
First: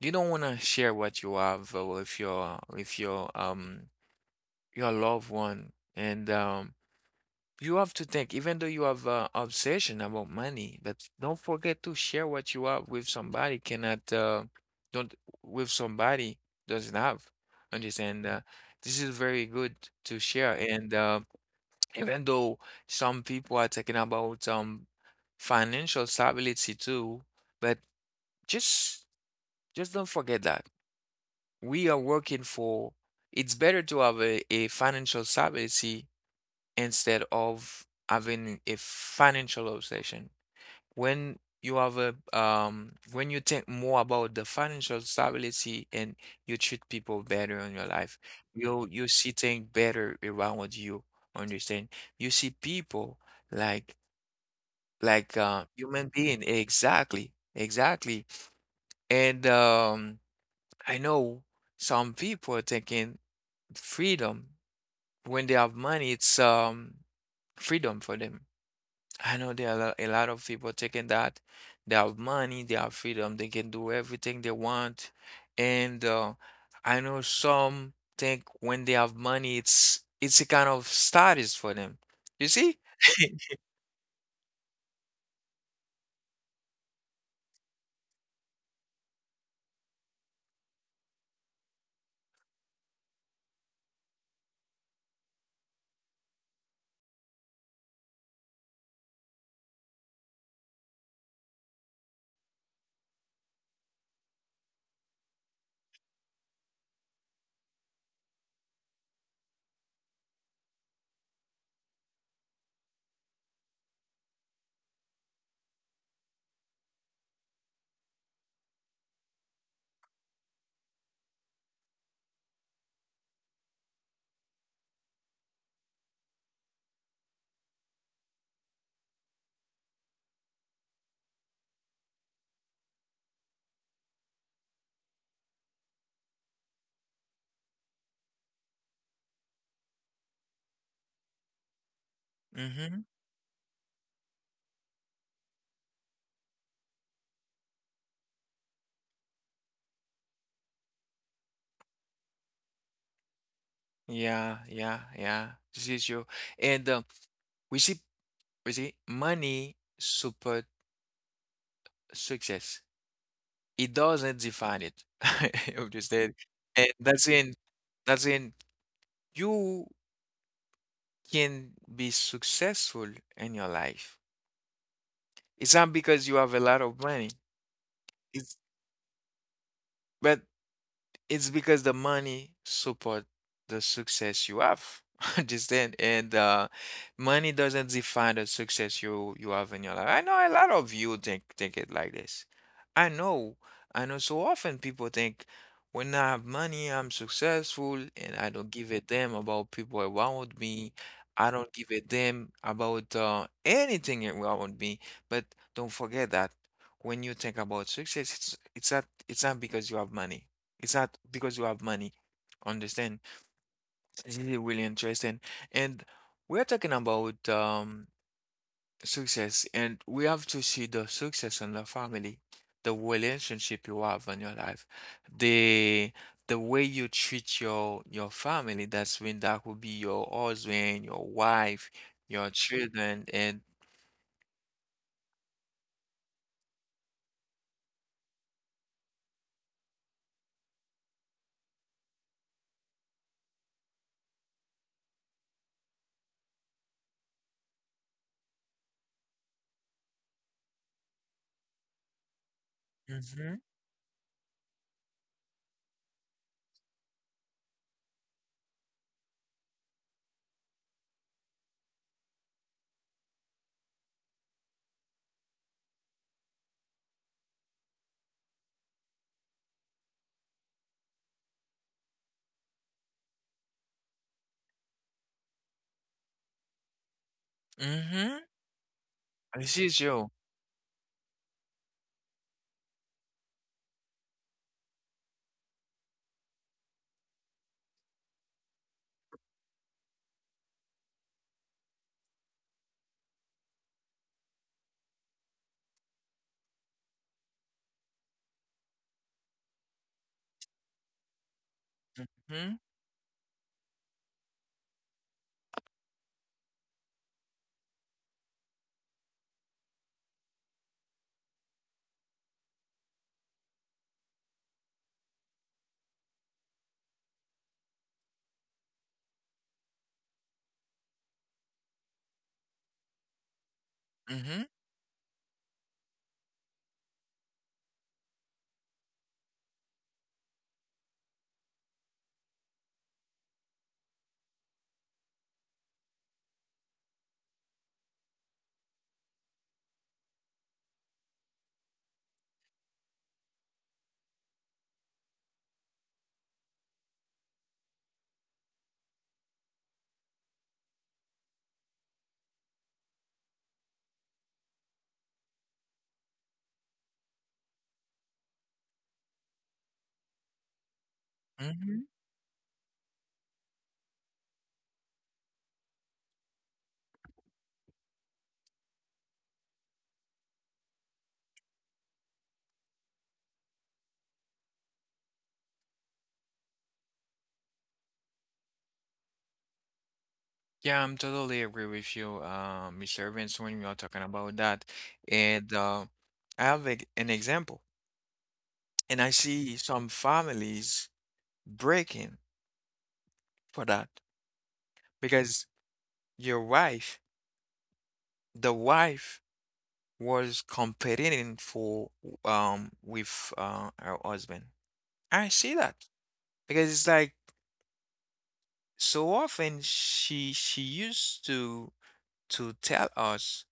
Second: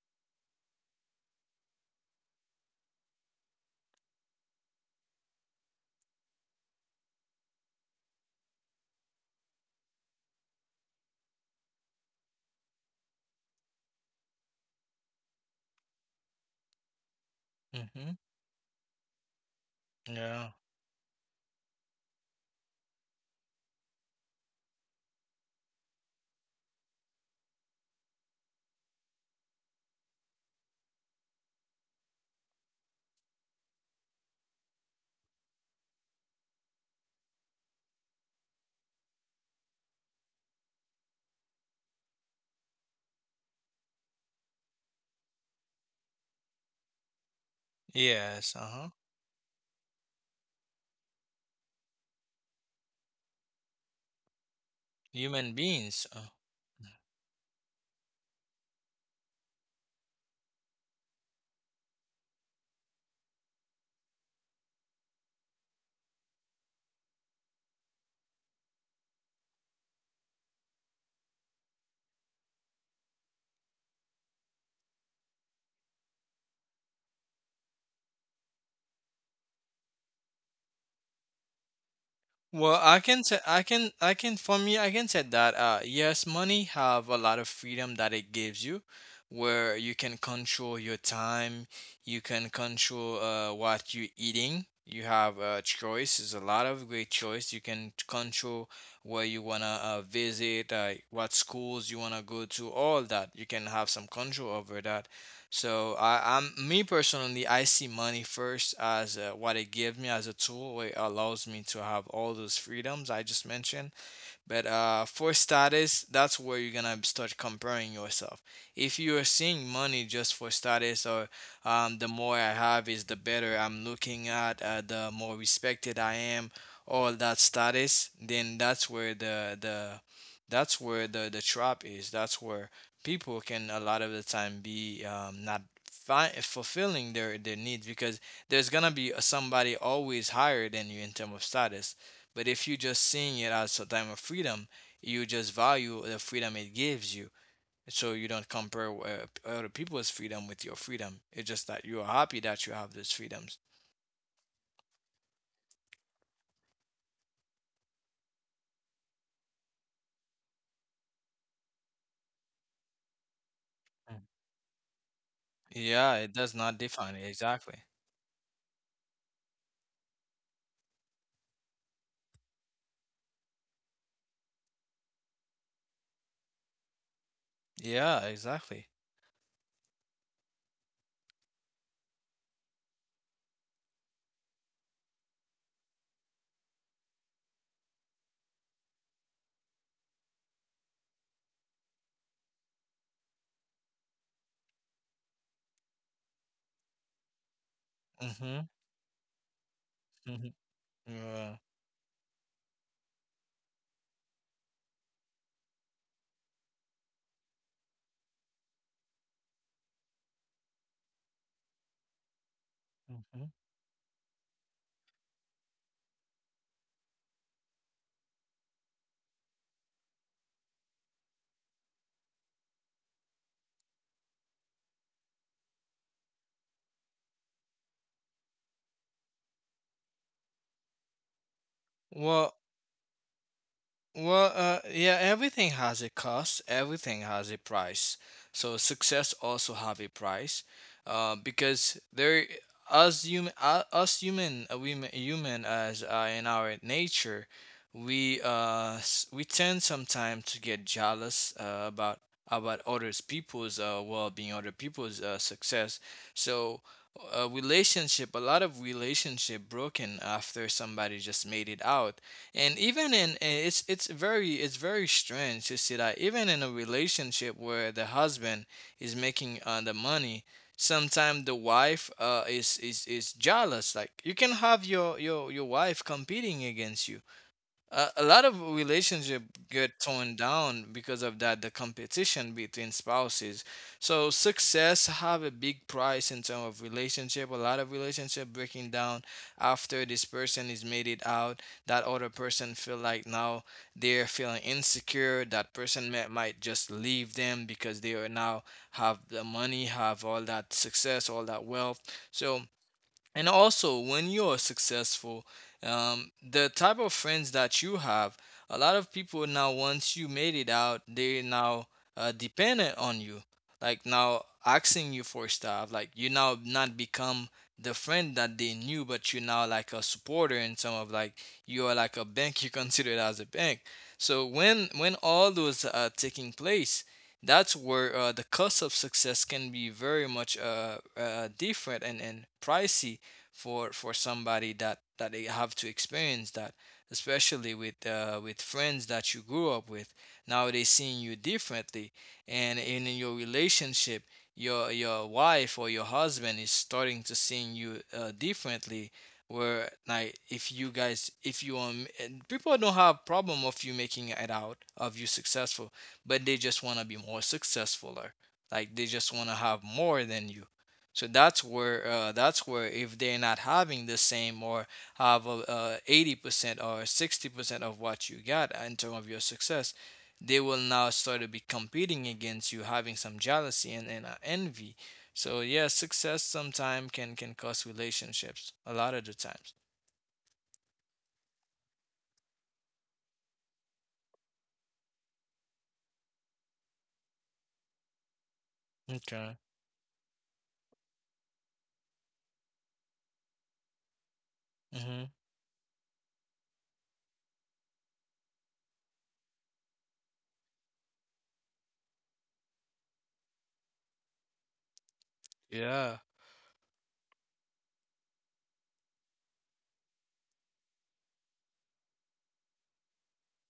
Speaker 1: you don't want to share what you have with your your loved one. And you have to think even though you have an obsession about money, but don't forget to share what you have with somebody cannot don't with somebody doesn't have.
Speaker 2: Mm-hmm.
Speaker 1: Understand this is very good to share.
Speaker 2: Yeah.
Speaker 1: And even though some people are talking about financial stability too, but just just don't forget that we are working for, it's better to have a financial stability instead of having a financial obsession. When you have a when you think more about the financial stability and you treat people better in your life,
Speaker 2: Yes.
Speaker 1: you
Speaker 2: Uh-huh.
Speaker 1: you see things better around you, understand? You see people like like
Speaker 2: Human
Speaker 1: human
Speaker 2: beings,
Speaker 1: being. Exactly, exactly. And I know some people are thinking freedom when they have money. It's freedom for them. I know there are a lot of people taking that, they have money, they have freedom, they can do everything they want. And I know some think when they have money it's a kind of status for them, you see.
Speaker 2: well, I can say I can for me I can say that, yes, money have a lot of freedom that it gives you, where you can control your time, you can control what you're eating. You have a choice. There's a lot of great choice. You can control where you wanna visit, what schools you wanna go to, all that. You can have some control over that. So I'm me personally, I see money first as what it gives me as a tool. It allows me to have all those freedoms I just mentioned, but for status, that's where you're gonna start comparing yourself. If you are seeing money just for status, or the more I have is the better I'm looking at, the more respected I am, all that status, then that's where the that's where the trap is. That's where people can, a lot of the time, be not fulfilling their needs, because there's gonna be somebody always higher than you in terms of status. But
Speaker 1: [laughs]
Speaker 2: if you
Speaker 1: Hmm.
Speaker 2: just seeing it as a time of freedom, you just value the freedom it gives you. So you don't compare other people's freedom with your freedom. It's just that you are happy that you have those freedoms.
Speaker 1: Yeah, yeah, yeah. This is true. And we see, we see money support success. It
Speaker 2: Mm.
Speaker 1: doesn't define it. [laughs] You
Speaker 2: Yeah,
Speaker 1: understand?
Speaker 2: it does not
Speaker 1: And
Speaker 2: define
Speaker 1: that's
Speaker 2: it, exactly.
Speaker 1: that's in, you can be successful in your life. It's not because you have a lot of money.
Speaker 2: Yeah,
Speaker 1: It's,
Speaker 2: exactly.
Speaker 1: but it's because the money support the success you have. [laughs] Understand? And money doesn't define the success you you have in your life. I know a lot of you think it like this. I know, I know. So often people think when I have money, I'm successful, and I
Speaker 2: Mm-hmm.
Speaker 1: don't give a damn about people
Speaker 2: Mm-hmm.
Speaker 1: around me. I
Speaker 2: Yeah.
Speaker 1: don't give a damn about anything around me. But don't forget that when you think about success, it's it's not because you have money. It's not because you have money. Understand?
Speaker 2: Mhm.
Speaker 1: This is really interesting. And we're talking about success, and we have to see the success in the family, the relationship you have in your life, the the way you treat your family. That's when that will be your husband, your wife, your
Speaker 2: Well.
Speaker 1: children, and
Speaker 2: Well, yeah, everything has a cost, everything has a price. So success also have a price, because there, us human, we human as, in our nature, we we tend sometimes to get jealous about others
Speaker 1: mm-hmm,
Speaker 2: people's well-being, other people's success. So a relationship, a lot of relationship broken after somebody just made it out. And even in, it's very strange to see that even in a relationship where the husband is making the money, sometimes the wife uh, is is jealous, like you can have your your wife competing against you. A
Speaker 1: mm-hmm.
Speaker 2: lot of relationship
Speaker 1: This is
Speaker 2: get
Speaker 1: you.
Speaker 2: torn down because of that, the competition between spouses. So success have a big price in terms of relationship. A lot of relationship breaking down after this person is made it out, that other person feel like, now they're feeling insecure, that person might just leave them because they are now have the money, have all that success, all that wealth. So,
Speaker 1: Mm-hmm,
Speaker 2: and also, when you're successful, the type of friends that you have, a lot of people now, once you made it out, they now dependent on you. Like, now asking you for stuff. Like you now not become the friend that they knew, but you now like a supporter in some of, like, you are like a bank. [laughs] You consider it as a bank. So
Speaker 1: mm-hmm,
Speaker 2: when all those are taking place, that's where the cost of success can be very much different and pricey for somebody that they have to experience that, especially with friends that you grew up with. Now they seeing you differently, and in your relationship, your wife or your husband is starting to seeing you differently. Where, like, if you guys if you and people don't have problem of you making it out of you successful, but they just want to be more successful or like they just want to have more than you. So that's
Speaker 1: mm-hmm.
Speaker 2: where if they're not having the same or have 80% or 60% of what you got in terms of your success, they will now start to be competing against you, having some jealousy and envy. So yeah, success sometimes can cause relationships a lot of the times.
Speaker 1: Yeah, I'm totally agree with you, Mr. Evans, when we are talking about that. And I have an example, and I
Speaker 2: Okay.
Speaker 1: see some families breaking for that
Speaker 2: Mhm.
Speaker 1: because your wife, the wife, was competing for with her husband. I see that
Speaker 2: Yeah.
Speaker 1: because it's like so often she used to tell us.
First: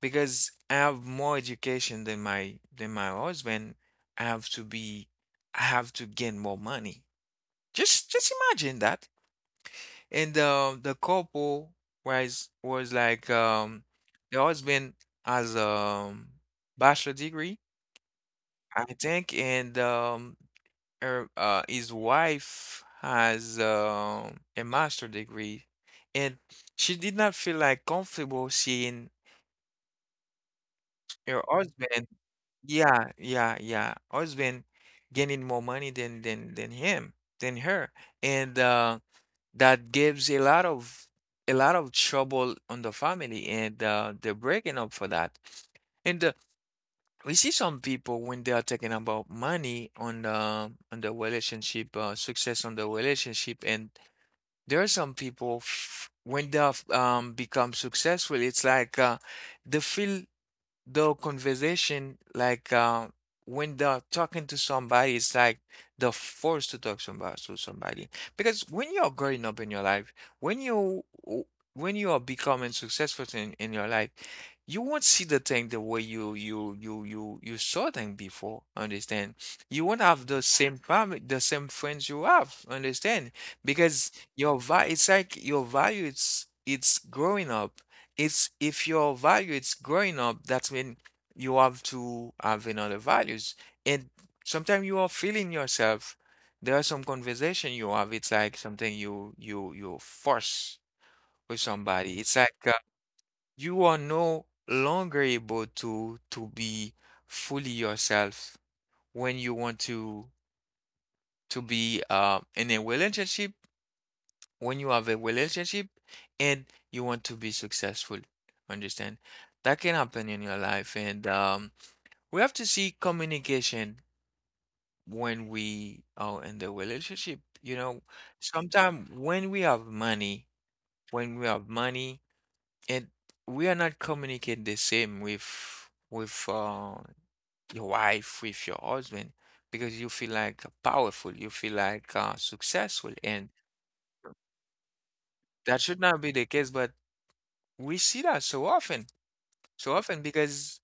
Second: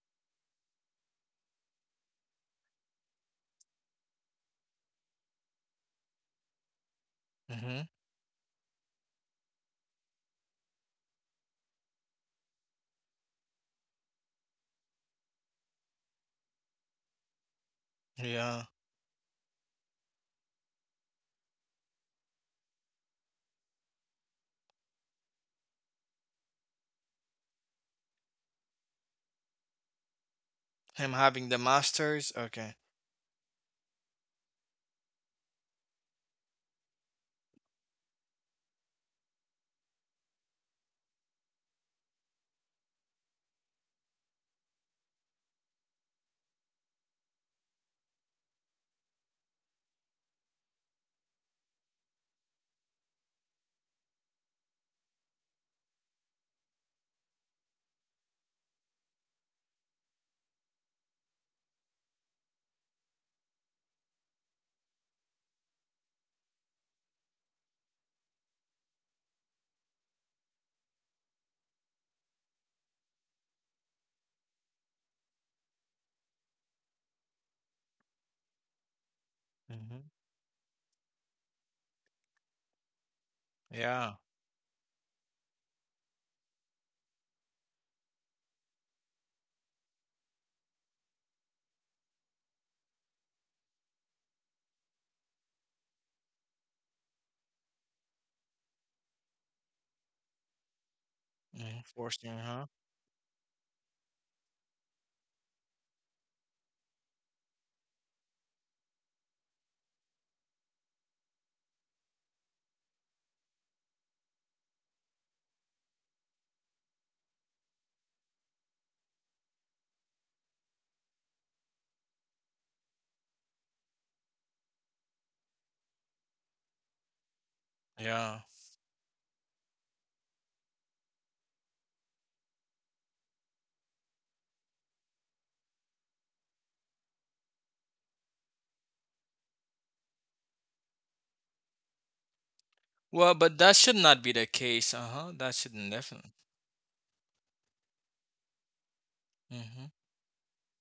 Speaker 1: Because I have more education than my husband, I have to be I have to gain more money.
Speaker 2: Mhm.
Speaker 1: Just imagine that. And the couple was like the husband has bachelor degree,
Speaker 2: Yeah.
Speaker 1: I think, and her his wife has a master degree and she did not feel like comfortable seeing
Speaker 2: Him
Speaker 1: her
Speaker 2: having the
Speaker 1: husband.
Speaker 2: masters. Okay.
Speaker 1: Yeah, yeah, yeah. Husband gaining more money than him, than her. And that gives a lot of trouble on the family, and they're breaking up for that. And we see some people when they are talking about money on the relationship, success on the relationship. And there are some people f when they have become successful, it's like they feel the conversation, like when they're talking to somebody, it's like they're forced to talk somebody to somebody. Because when you're growing up in your life, when you w- when you are becoming successful in your life, you won't see the thing the way you saw them before. Understand? You
Speaker 2: Mhm.
Speaker 1: won't have the same family, the same friends you have. Understand? Because
Speaker 2: Yeah.
Speaker 1: your value, it's like your value, it's growing up. It's if your value is growing up, that's when you have to have another values. And sometimes you are feeling yourself. There are some conversation you have. It's like something you force with
Speaker 2: Mhm.
Speaker 1: somebody. It's
Speaker 2: Forcing,
Speaker 1: like
Speaker 2: huh?
Speaker 1: you are no longer able to be fully yourself when you want to be in a relationship. When you have a relationship and you want to be successful. Understand? That can happen in your life. And we have to see communication when we are in the relationship. You know,
Speaker 2: Yeah.
Speaker 1: sometimes when we have money, when we have money, and we are not communicating the same with with uh, your wife, with your husband, because you feel like powerful, you feel like successful,
Speaker 2: Well,
Speaker 1: and
Speaker 2: but that should not be the case. Uh huh. That
Speaker 1: that
Speaker 2: shouldn't
Speaker 1: should not be
Speaker 2: definitely.
Speaker 1: the case. But we see that
Speaker 2: Hmm.
Speaker 1: so often because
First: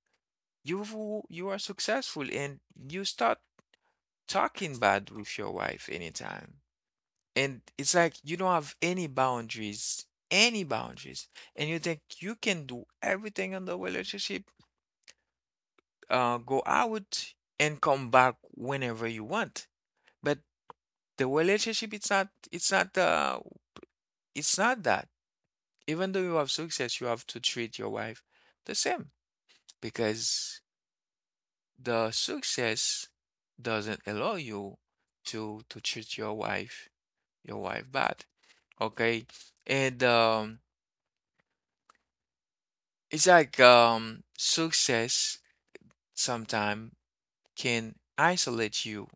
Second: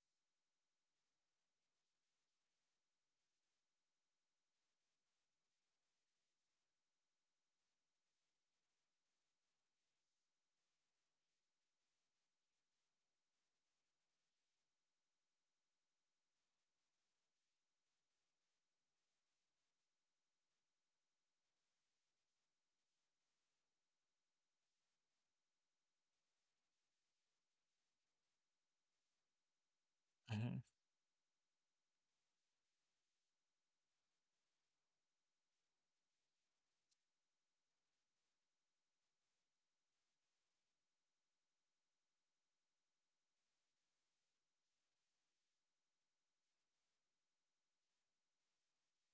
Speaker 1: you are successful and you start talking bad with your wife anytime. And it's like you don't have any boundaries, any boundaries. And you think you can do everything in the relationship, go out and come back whenever you want. But the relationship, it's not that. Even though you have success, you have to treat your wife the same, because the success doesn't allow you to treat your wife bad, okay? And it's like success sometimes can isolate you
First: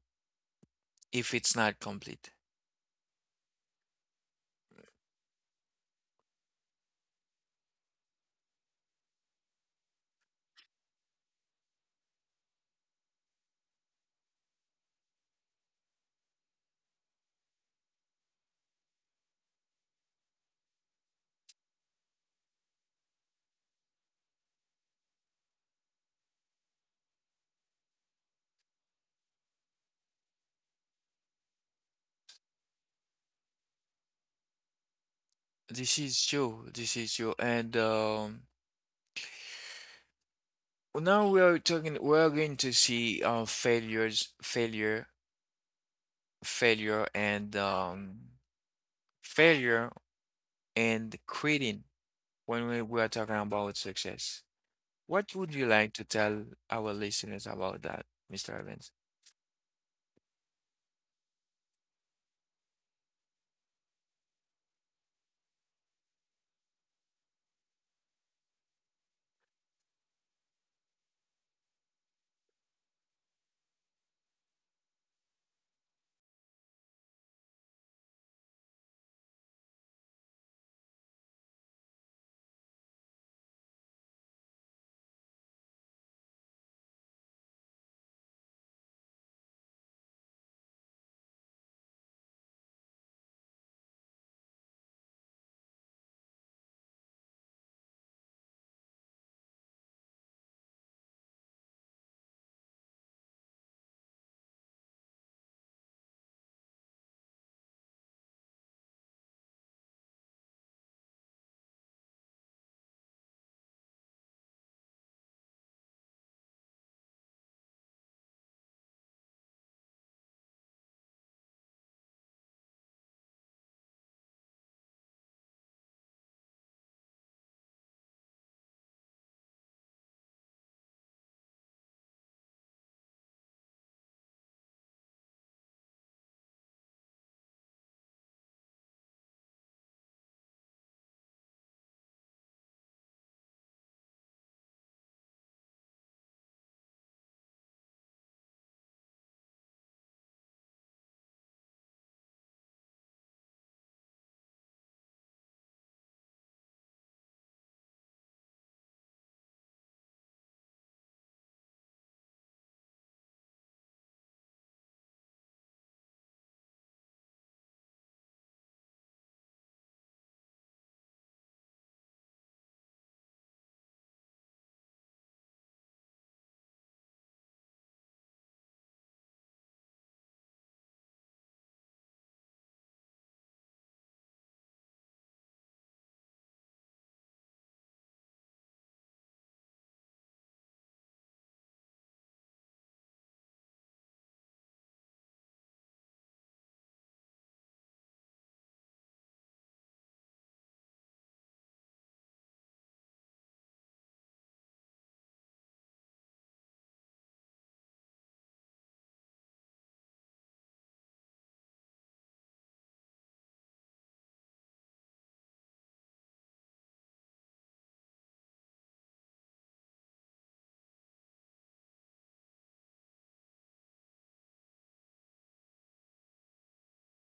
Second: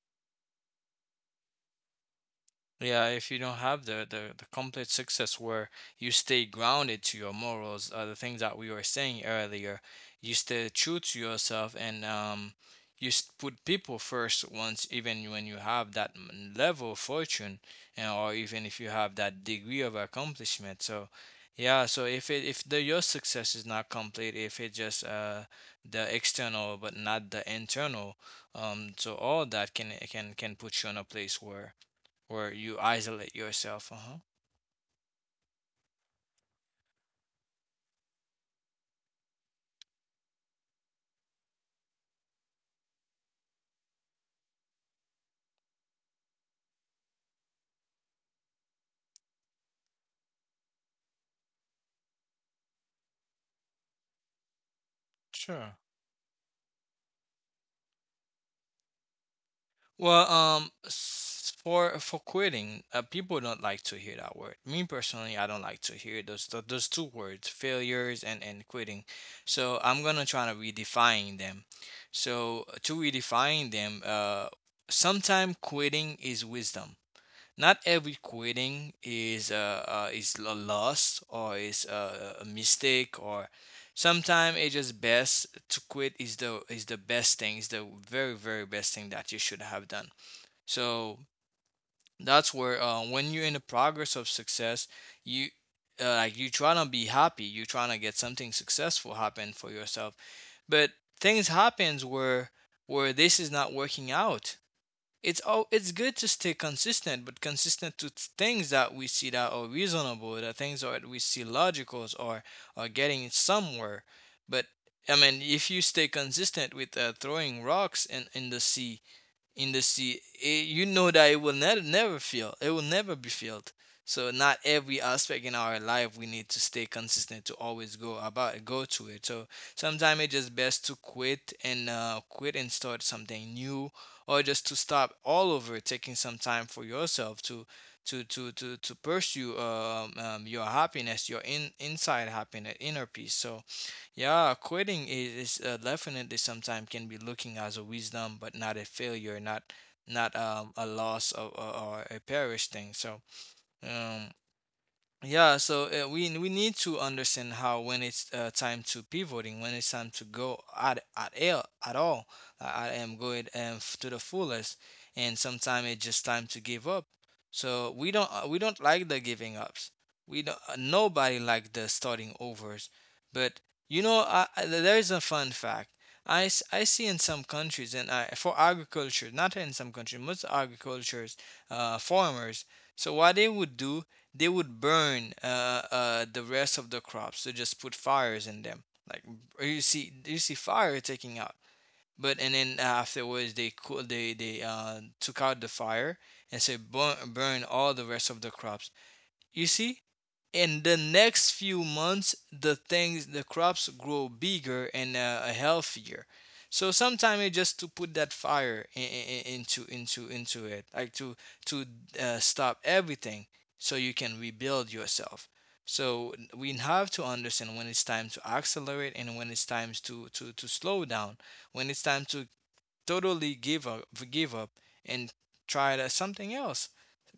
Speaker 1: if it's not complete.
Speaker 2: Yeah, if you don't have the complete success where you stay grounded to your morals, the things that we were saying earlier, you stay true to yourself and you put people first once, even when you have that level of fortune, and, or even if you have that degree of accomplishment. So, yeah, so if the your success is not complete, if it just the external but not the internal, so all that can put you in a place where you isolate yourself. Uh-huh.
Speaker 1: This is true, this is true. And now we are talking, we're going to see uh failures failure failure and um failure and quitting. When we are talking about success, what would you
Speaker 2: Sure.
Speaker 1: like to tell our listeners about that, Mr. Evans?
Speaker 2: Well, for quitting, people don't like to hear that word. Me personally, I don't like to hear those two words, failures and quitting. So I'm gonna try to redefine them. So to redefine them, sometime quitting is wisdom. Not every quitting is a loss or is a mistake or sometimes it just best to quit is the best thing is the very very best thing that you should have done. So that's where when you're in the progress of success, you like you trying to be happy, you trying to get something successful happen for yourself, but things happens where this is not working out. It's good to stay consistent, but consistent to things that we see that are reasonable, the things that we see logical or are getting somewhere. But I mean, if you stay consistent with throwing rocks in the sea, you know that it will never never feel. It will never be filled. So not every aspect in our life we need to stay consistent to always go to it. So sometimes it's just best to quit and start something new, or just to stop all over, taking some time for yourself to pursue your happiness, your in inside happiness, inner peace. So yeah, quitting is definitely sometimes can be looking as a wisdom, but not a failure, not a loss or a perished thing. So, um, yeah, so we need to understand how when it's time to pivoting, when it's time to go at all, at all. I am going to the fullest, and sometimes it's just time to give up. So we don't like the giving ups. We don't Nobody like the starting overs. But there is a fun fact. I see in some countries and I, for agriculture, not in some countries, most agricultures, farmers. So what they would do, they would burn the rest of the crops. They just put fires in them. Like you see, fire taking out. But and then afterwards, they took out the fire and said burn all the rest of the crops. You see, in the next few months the crops grow bigger and healthier. So sometimes it's just to put that fire into it, like to to stop everything so you can rebuild yourself. So we have to understand when it's time to accelerate and when it's time to slow down, when it's time to totally give up and try something else,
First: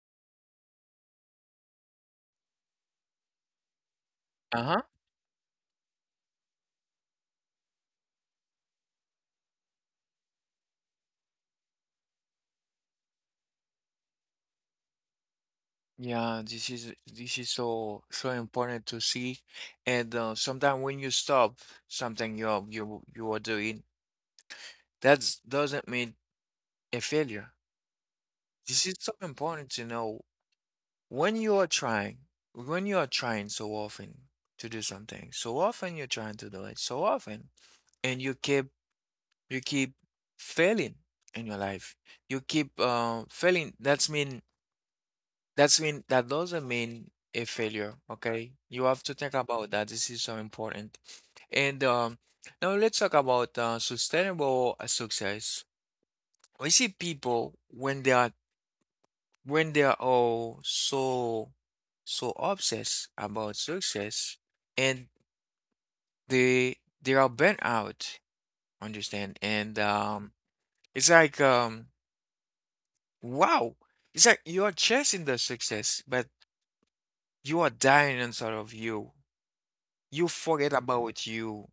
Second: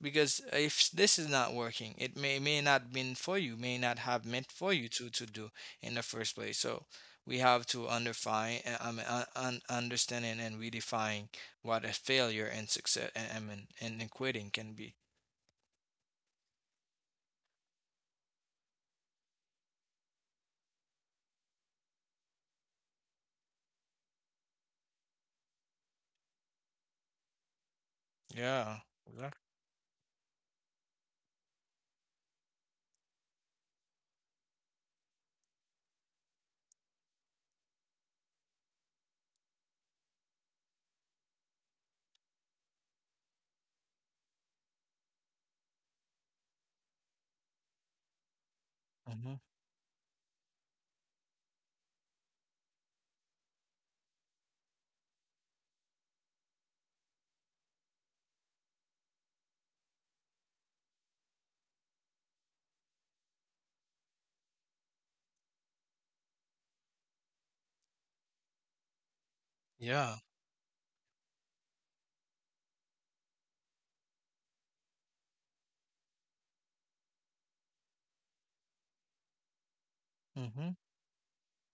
Speaker 2: because if this is not working, it may not have meant for
Speaker 1: Uh-huh.
Speaker 2: you to do in the first place. So we have to underfine, I mean, understand and redefine what a failure and success, I mean, and quitting can be.
Speaker 1: Yeah, this is so so important to see, and sometimes when you stop something you are you are doing, that doesn't mean a failure.
Speaker 2: Yeah.
Speaker 1: This is so
Speaker 2: Yeah.
Speaker 1: important to know. When you are trying, when you are trying so often to do something, so often you're trying to do it, so often, and you keep failing in your life. You keep failing. That's mean that doesn't mean a failure, okay? You have to think
Speaker 2: Hmm.
Speaker 1: about that. This is so important. And now let's talk about sustainable success. We see people when they are all so so obsessed about success, and they are burnt out. Understand? And
Speaker 2: Yeah.
Speaker 1: it's like wow, it's like you are chasing the success, but you are dying inside of you. You
Speaker 2: Hmm.
Speaker 1: forget about you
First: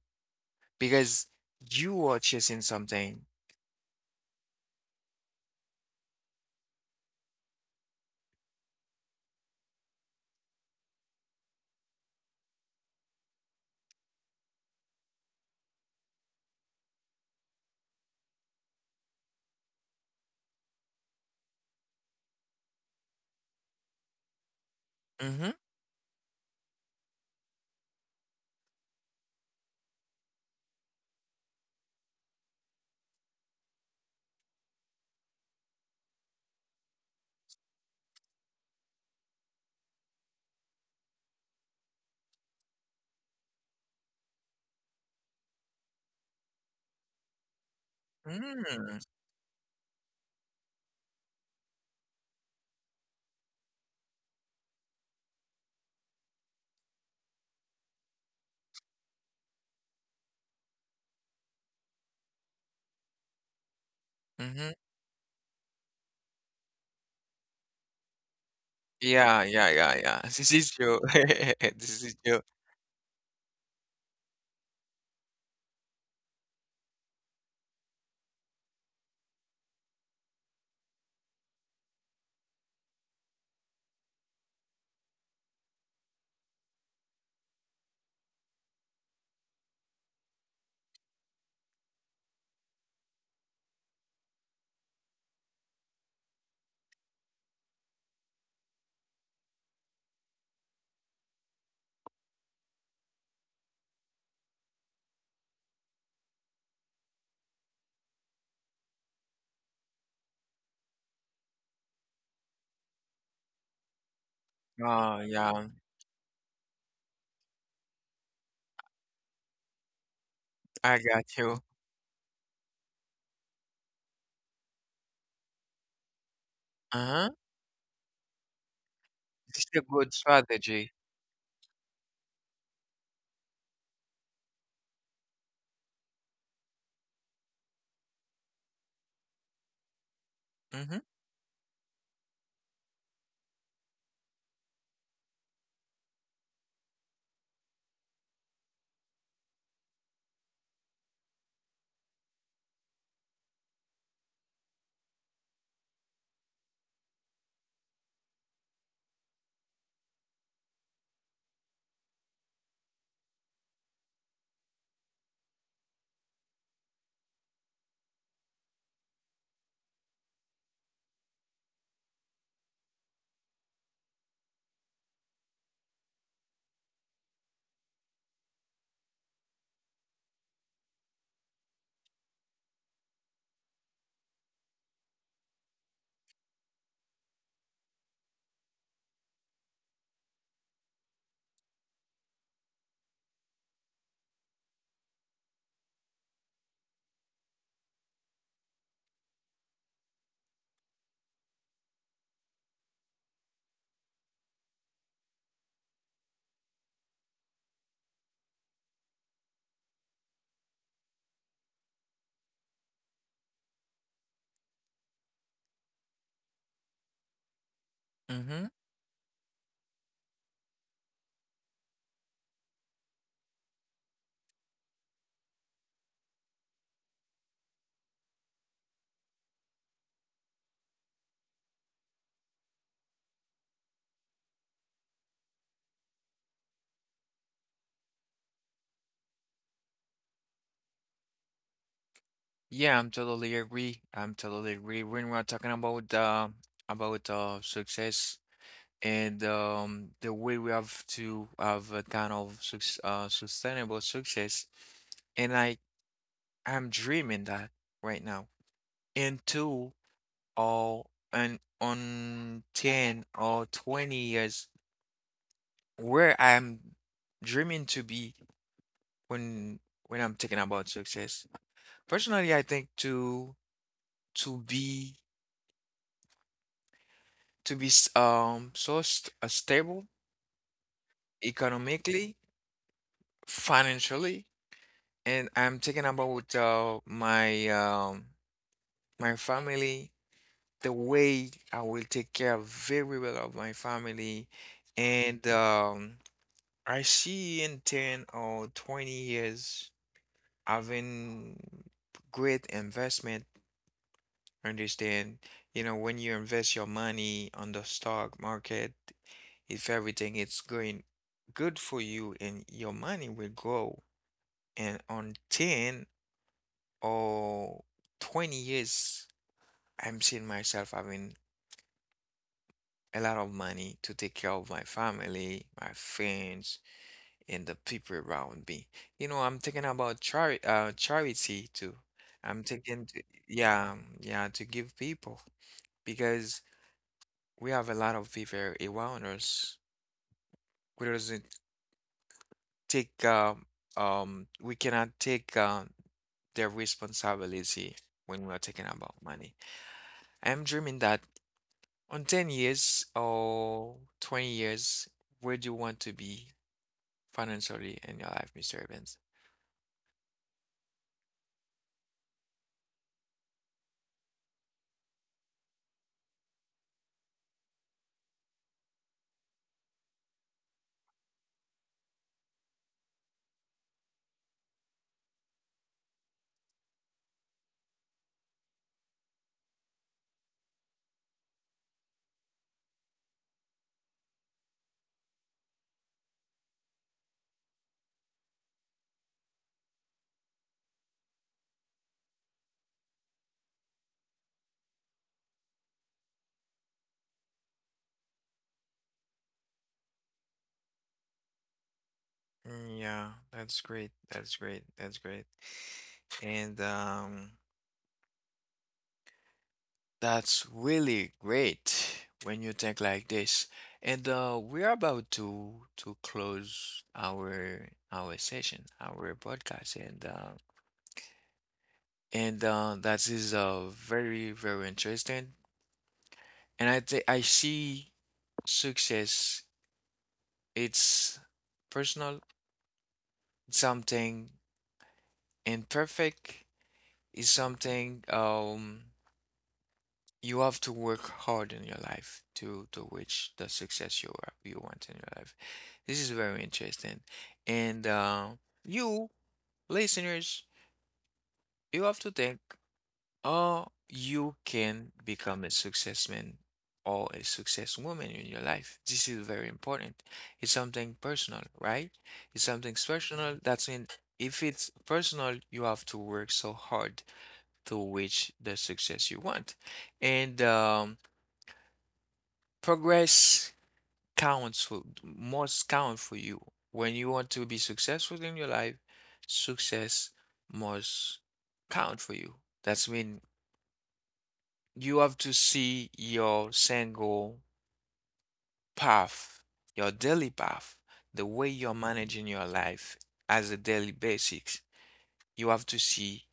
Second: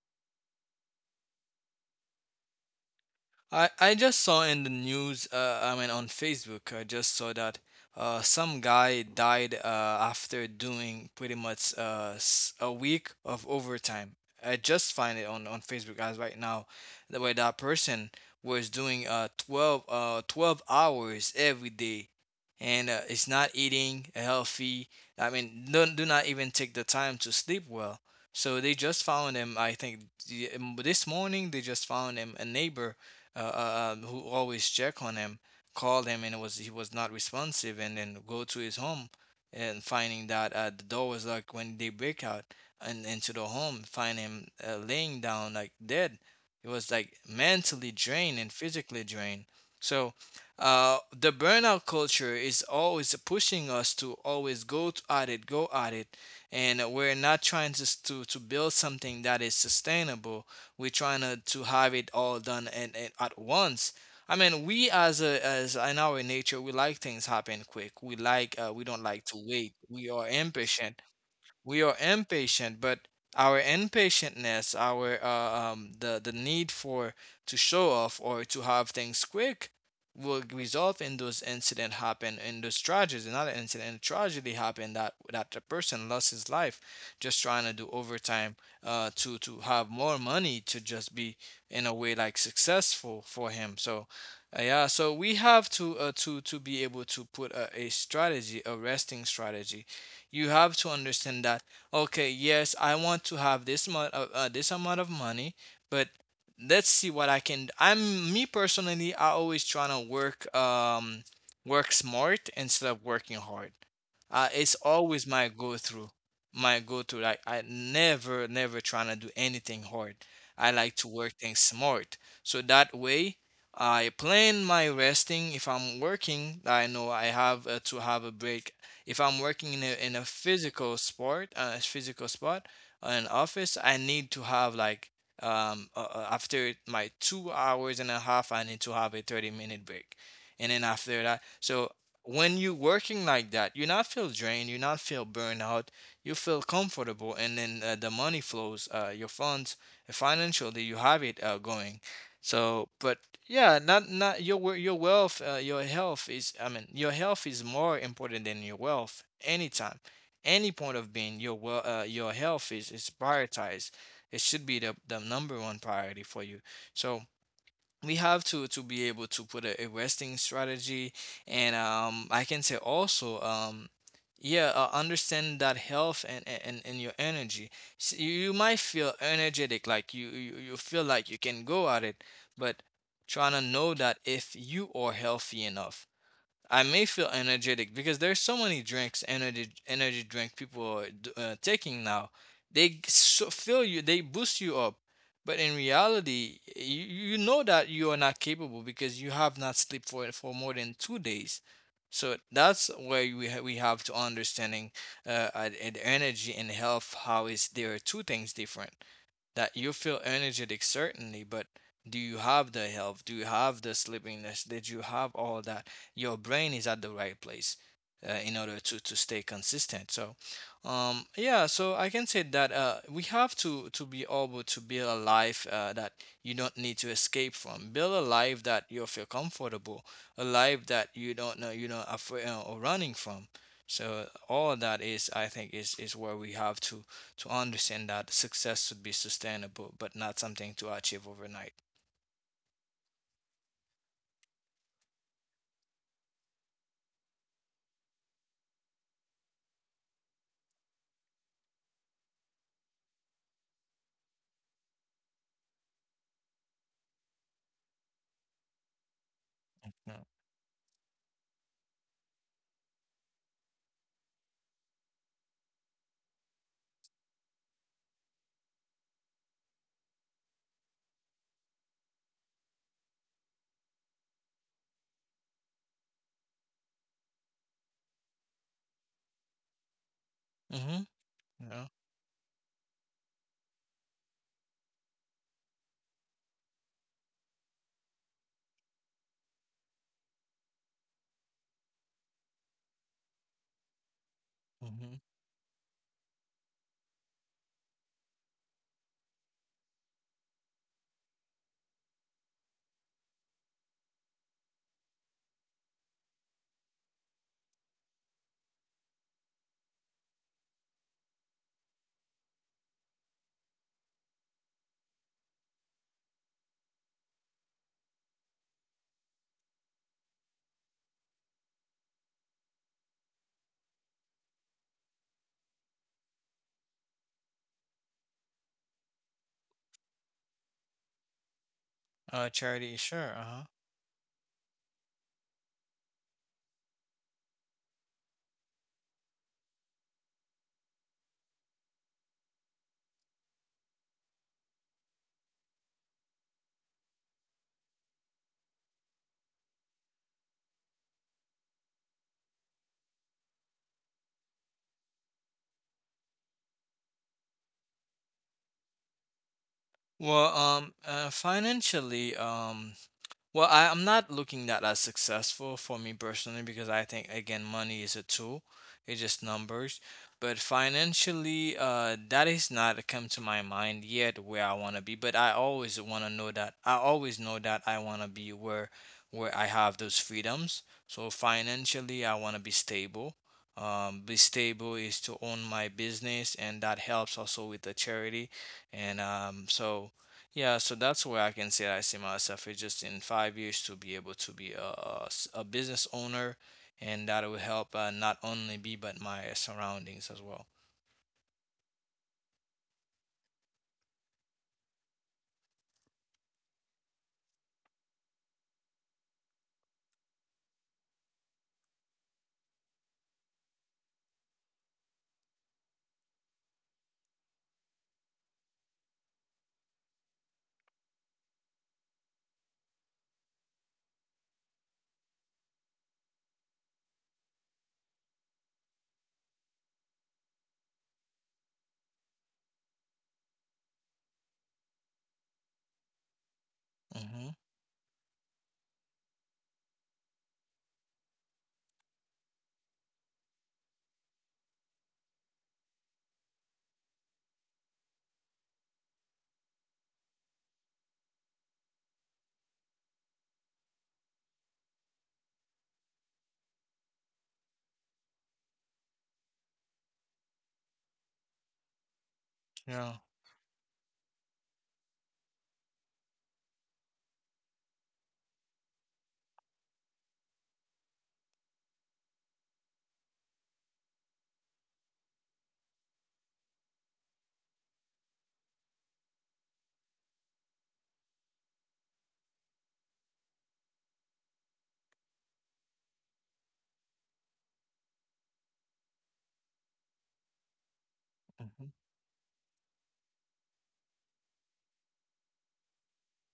Speaker 1: because you are chasing something.
Speaker 2: I just saw in the news. I mean, on Facebook, I just saw that some guy died after doing pretty much a week of overtime. I just find it on Facebook as right now, the way that person was doing 12 hours every day and it's not eating healthy. I
Speaker 1: Mm-hmm.
Speaker 2: mean, don't do not even take the time to sleep well. So they just found him, I think, this morning. They just found him, a neighbor, who always check on him, called him and it was he was not responsive, and then go to his home and finding that the door was locked. When they break out and into the home, find him laying down like dead. He was like mentally drained and
Speaker 1: Mm.
Speaker 2: physically drained. So the burnout culture is always pushing us to always at it, go at it, and we're not trying to build something that is sustainable. We're trying to have it all done and at once. I mean,
Speaker 1: Mm-hmm.
Speaker 2: we as in our nature, we like things happen quick. We don't like
Speaker 1: Yeah,
Speaker 2: to
Speaker 1: yeah,
Speaker 2: wait.
Speaker 1: yeah,
Speaker 2: We
Speaker 1: yeah. [laughs]
Speaker 2: are
Speaker 1: This is true.
Speaker 2: impatient.
Speaker 1: [laughs] This is true.
Speaker 2: But our impatientness, our the need for to show off or to have things quick, will result in those incident happen in those tragedies. Another incident tragedy happened that the person lost his life just trying to do overtime, to have more money to just be in a way like successful for him. So. Yeah, so we have to be able to put a strategy, a resting strategy. You have to understand that, okay, yes, I want to have this amount of, money, but let's see what I can, I'm me personally, I always trying to work work smart instead of working hard. It's
Speaker 1: Oh,
Speaker 2: always my
Speaker 1: yeah.
Speaker 2: go through my go to, like I never never trying to do anything hard. I like
Speaker 1: I
Speaker 2: to
Speaker 1: got
Speaker 2: work things
Speaker 1: you.
Speaker 2: smart, so that way I plan my resting. If I'm working, I know I
Speaker 1: Uh-huh.
Speaker 2: have to have a break. If I'm
Speaker 1: This is
Speaker 2: working
Speaker 1: a
Speaker 2: in
Speaker 1: good
Speaker 2: in a
Speaker 1: strategy.
Speaker 2: physical spot, an office, I need to have like after my 2 hours and a half I need to have a 30-minute break. And then
Speaker 1: Mm-hmm.
Speaker 2: after that, so when you're working like that, you not feel drained, you not feel burned out, you feel comfortable, and then the money flows, your funds, financially, you have it going. So, but yeah, not not your wealth, your health is. I mean, your health is more important than your wealth. Anytime, any point of being, your health is prioritized. It should be the number one priority for you. So we have to be able to put a resting strategy, and I can say also, yeah understand that health and your energy. S You might feel energetic, like you feel like you can go at it, but trying to know that if you are healthy enough. I may feel energetic because there's so many drinks, energy drink people are taking now. They so fill you, they boost you up, but in reality, you know that you are not capable because you have not slept for more than 2 days. So that's where we have to understanding, the energy and health. How is there are two things different? That you feel energetic certainly, but do you have the health, do you have the sleepiness, did you have all that, your brain is at the right place, in
Speaker 1: Mm-hmm.
Speaker 2: order to stay consistent. So I can say that, we have to be able to build a life, that you don't need to escape from, build a life that you feel comfortable, a life that you don't know, afraid, or running from. So all that is, I think, is where we have to understand that success should be sustainable, but not something to achieve overnight.
Speaker 1: Yeah, I'm totally agree. I'm totally agree. When we're talking about uh success and the way we have to have a kind of suc sustainable success. And I'm dreaming that right now. In two
Speaker 2: Yeah.
Speaker 1: or and on 10 or 20 years where I'm dreaming to be, when when I'm thinking about success. Personally, I think to be to be s- so st stable
Speaker 2: Mm-hmm. Yeah.
Speaker 1: economically, financially, and I'm thinking about my family, the way I will take care very well of my family.
Speaker 2: Mm-hmm.
Speaker 1: And I see in 10 or 20 years having great investment. Understand, you know, when you invest your money on the stock market, if everything is going good for you and your money will grow. And on 10 or 20 years, I'm seeing myself having a lot of money to take care of my family, my friends, and the people around me. You know, I'm thinking about charity too. I'm
Speaker 2: Charity,
Speaker 1: thinking, to,
Speaker 2: sure. Uh-huh.
Speaker 1: yeah, yeah, to give people because we have a lot of people around us. We doesn't take we cannot take their responsibility when we are talking about money. I'm dreaming that on 10 years or 20 years, where do you want to be financially in your life, Mr. Evans?
Speaker 2: Well, financially, well, I'm not looking that as successful for me personally because I think again money is a tool. It's just numbers. But financially, that is not come to my mind yet where I want to be. But I always want to know that I always know that I want to be where I have those freedoms. So financially, I want to be stable. Be stable is to own my business, and that helps also with the charity. And so. Yeah, so that's where I can say I see myself. It's just in 5 years to be able to be a business owner, and that will help not only me but my surroundings as well.
Speaker 1: Mm, yeah, that's great. That's great. That's great. And that's really great when you think like this. And we're about to close our session, our podcast, and that is very very interesting. And I think I see success. It's personal, something imperfect,
Speaker 2: Mm-hmm.
Speaker 1: is something you have to work hard in your life to reach the success you want in your life. This is very interesting. And you listeners, you have to think, you can become a successman or a success woman in your life. This is very important. It's something personal, right? It's something
Speaker 2: Yeah.
Speaker 1: personal. That's in if it's personal, you have to work so hard to reach the success you want. And progress counts for must count for you. When you want to be successful in your life, success must count for you. That's mean you have to see your single path, your daily path, the way
Speaker 2: Hmm.
Speaker 1: you're managing your life as a daily basics. You have to see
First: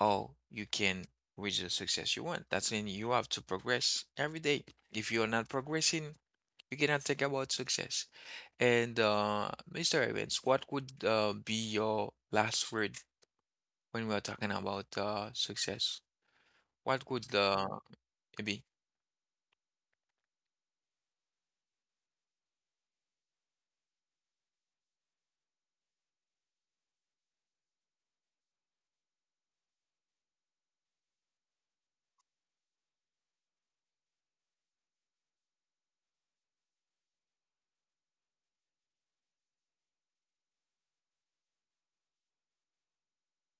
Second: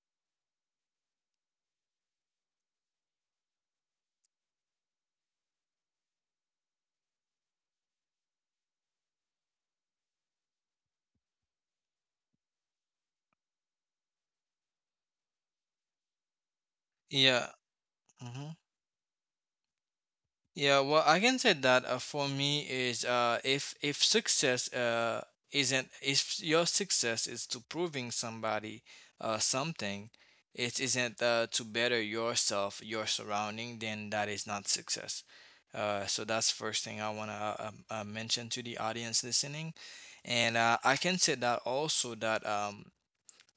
Speaker 1: or you can reach the success you want. That's mean you have to progress every day. If you're not progressing, you cannot think about success. And Mr. Evans, what would be your last word when we are talking about success? What could
Speaker 2: Yeah.
Speaker 1: it
Speaker 2: Hmm.
Speaker 1: be?
Speaker 2: Yeah, well, I can say that for me is, if success isn't, if your success is to proving somebody something, it isn't to better yourself, your surrounding, then that is not success. So that's first thing I wanna mention to the audience listening, and I can say that also that,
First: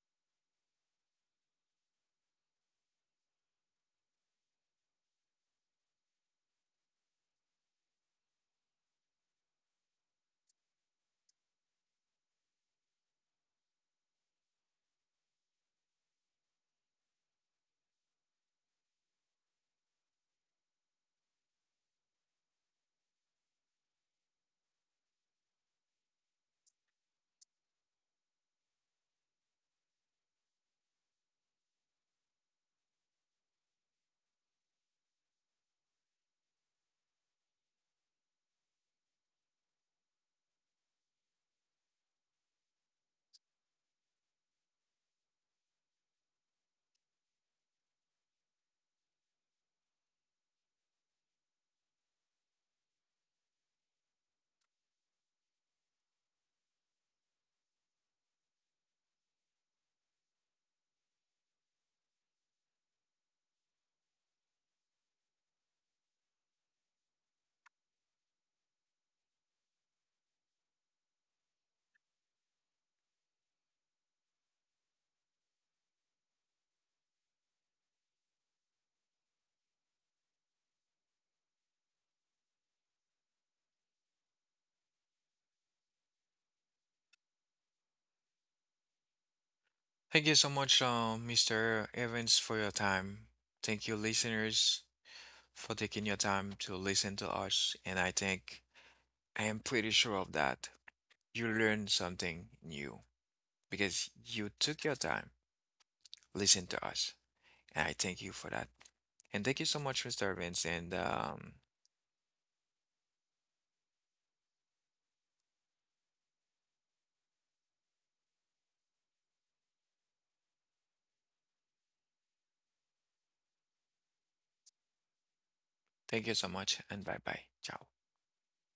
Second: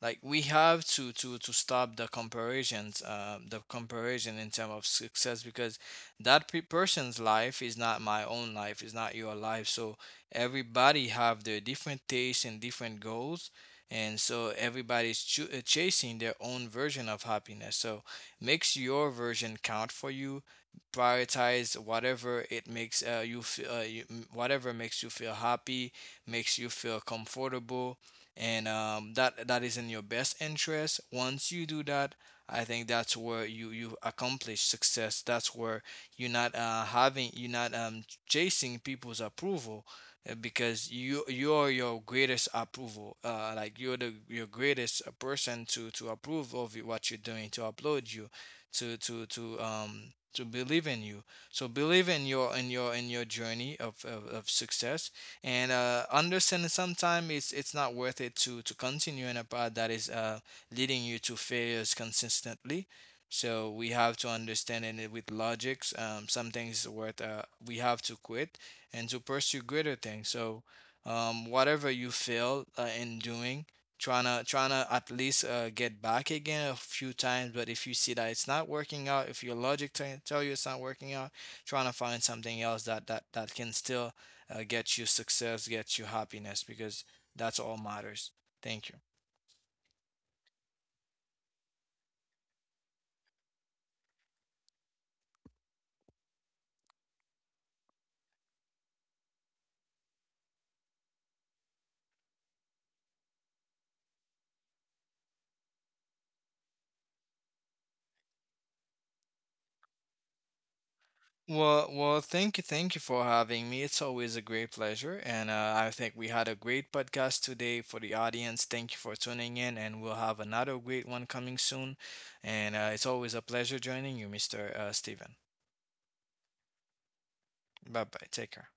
Speaker 2: like, we have to stop the comparison in terms of success, because that person's life is not my own life, is not your life. So everybody have their different tastes and different goals, and so everybody's chasing their own version of happiness. So makes your version count for you, prioritize whatever it makes, you feel, whatever makes you feel happy, makes you feel comfortable, and that is in your best interest. Once you do that, I think that's where you accomplish success. That's where you're not having you're not, chasing people's approval, because you're your greatest approval. Like, you're the your greatest, person to approve of what you're doing, to upload you, to believe in you. So believe in your journey of success, and understanding sometimes it's not worth it to continue in a path that is, leading you to failures consistently. So we have to understand it, with logics. Some things worth, we have to quit and to pursue greater things. So, whatever you fail in doing, trying to at least get back again a few times. But if you see that it's not working out, if your logic tell you it's not working out, trying to find something else that can still, gets you success, gets you happiness, because that's all matters. Thank you.
Speaker 1: Thank you so much, Mr. Evans, for your time. Thank you, listeners, for taking your time to listen to us. And I think I am pretty sure of that. You learned something new, because you took your time, listened to us, and I thank you for that. And thank you so much, Mr. Vince, and
Speaker 2: Well, thank you for having me. It's always a great pleasure, and I think we had a great podcast today for the audience. Thank you for tuning in, and we'll have another great one coming soon. And it's always a pleasure joining you, Mr. Steven.
Speaker 1: thank you so much, and bye bye. Ciao.
Speaker 2: Bye bye. Take care.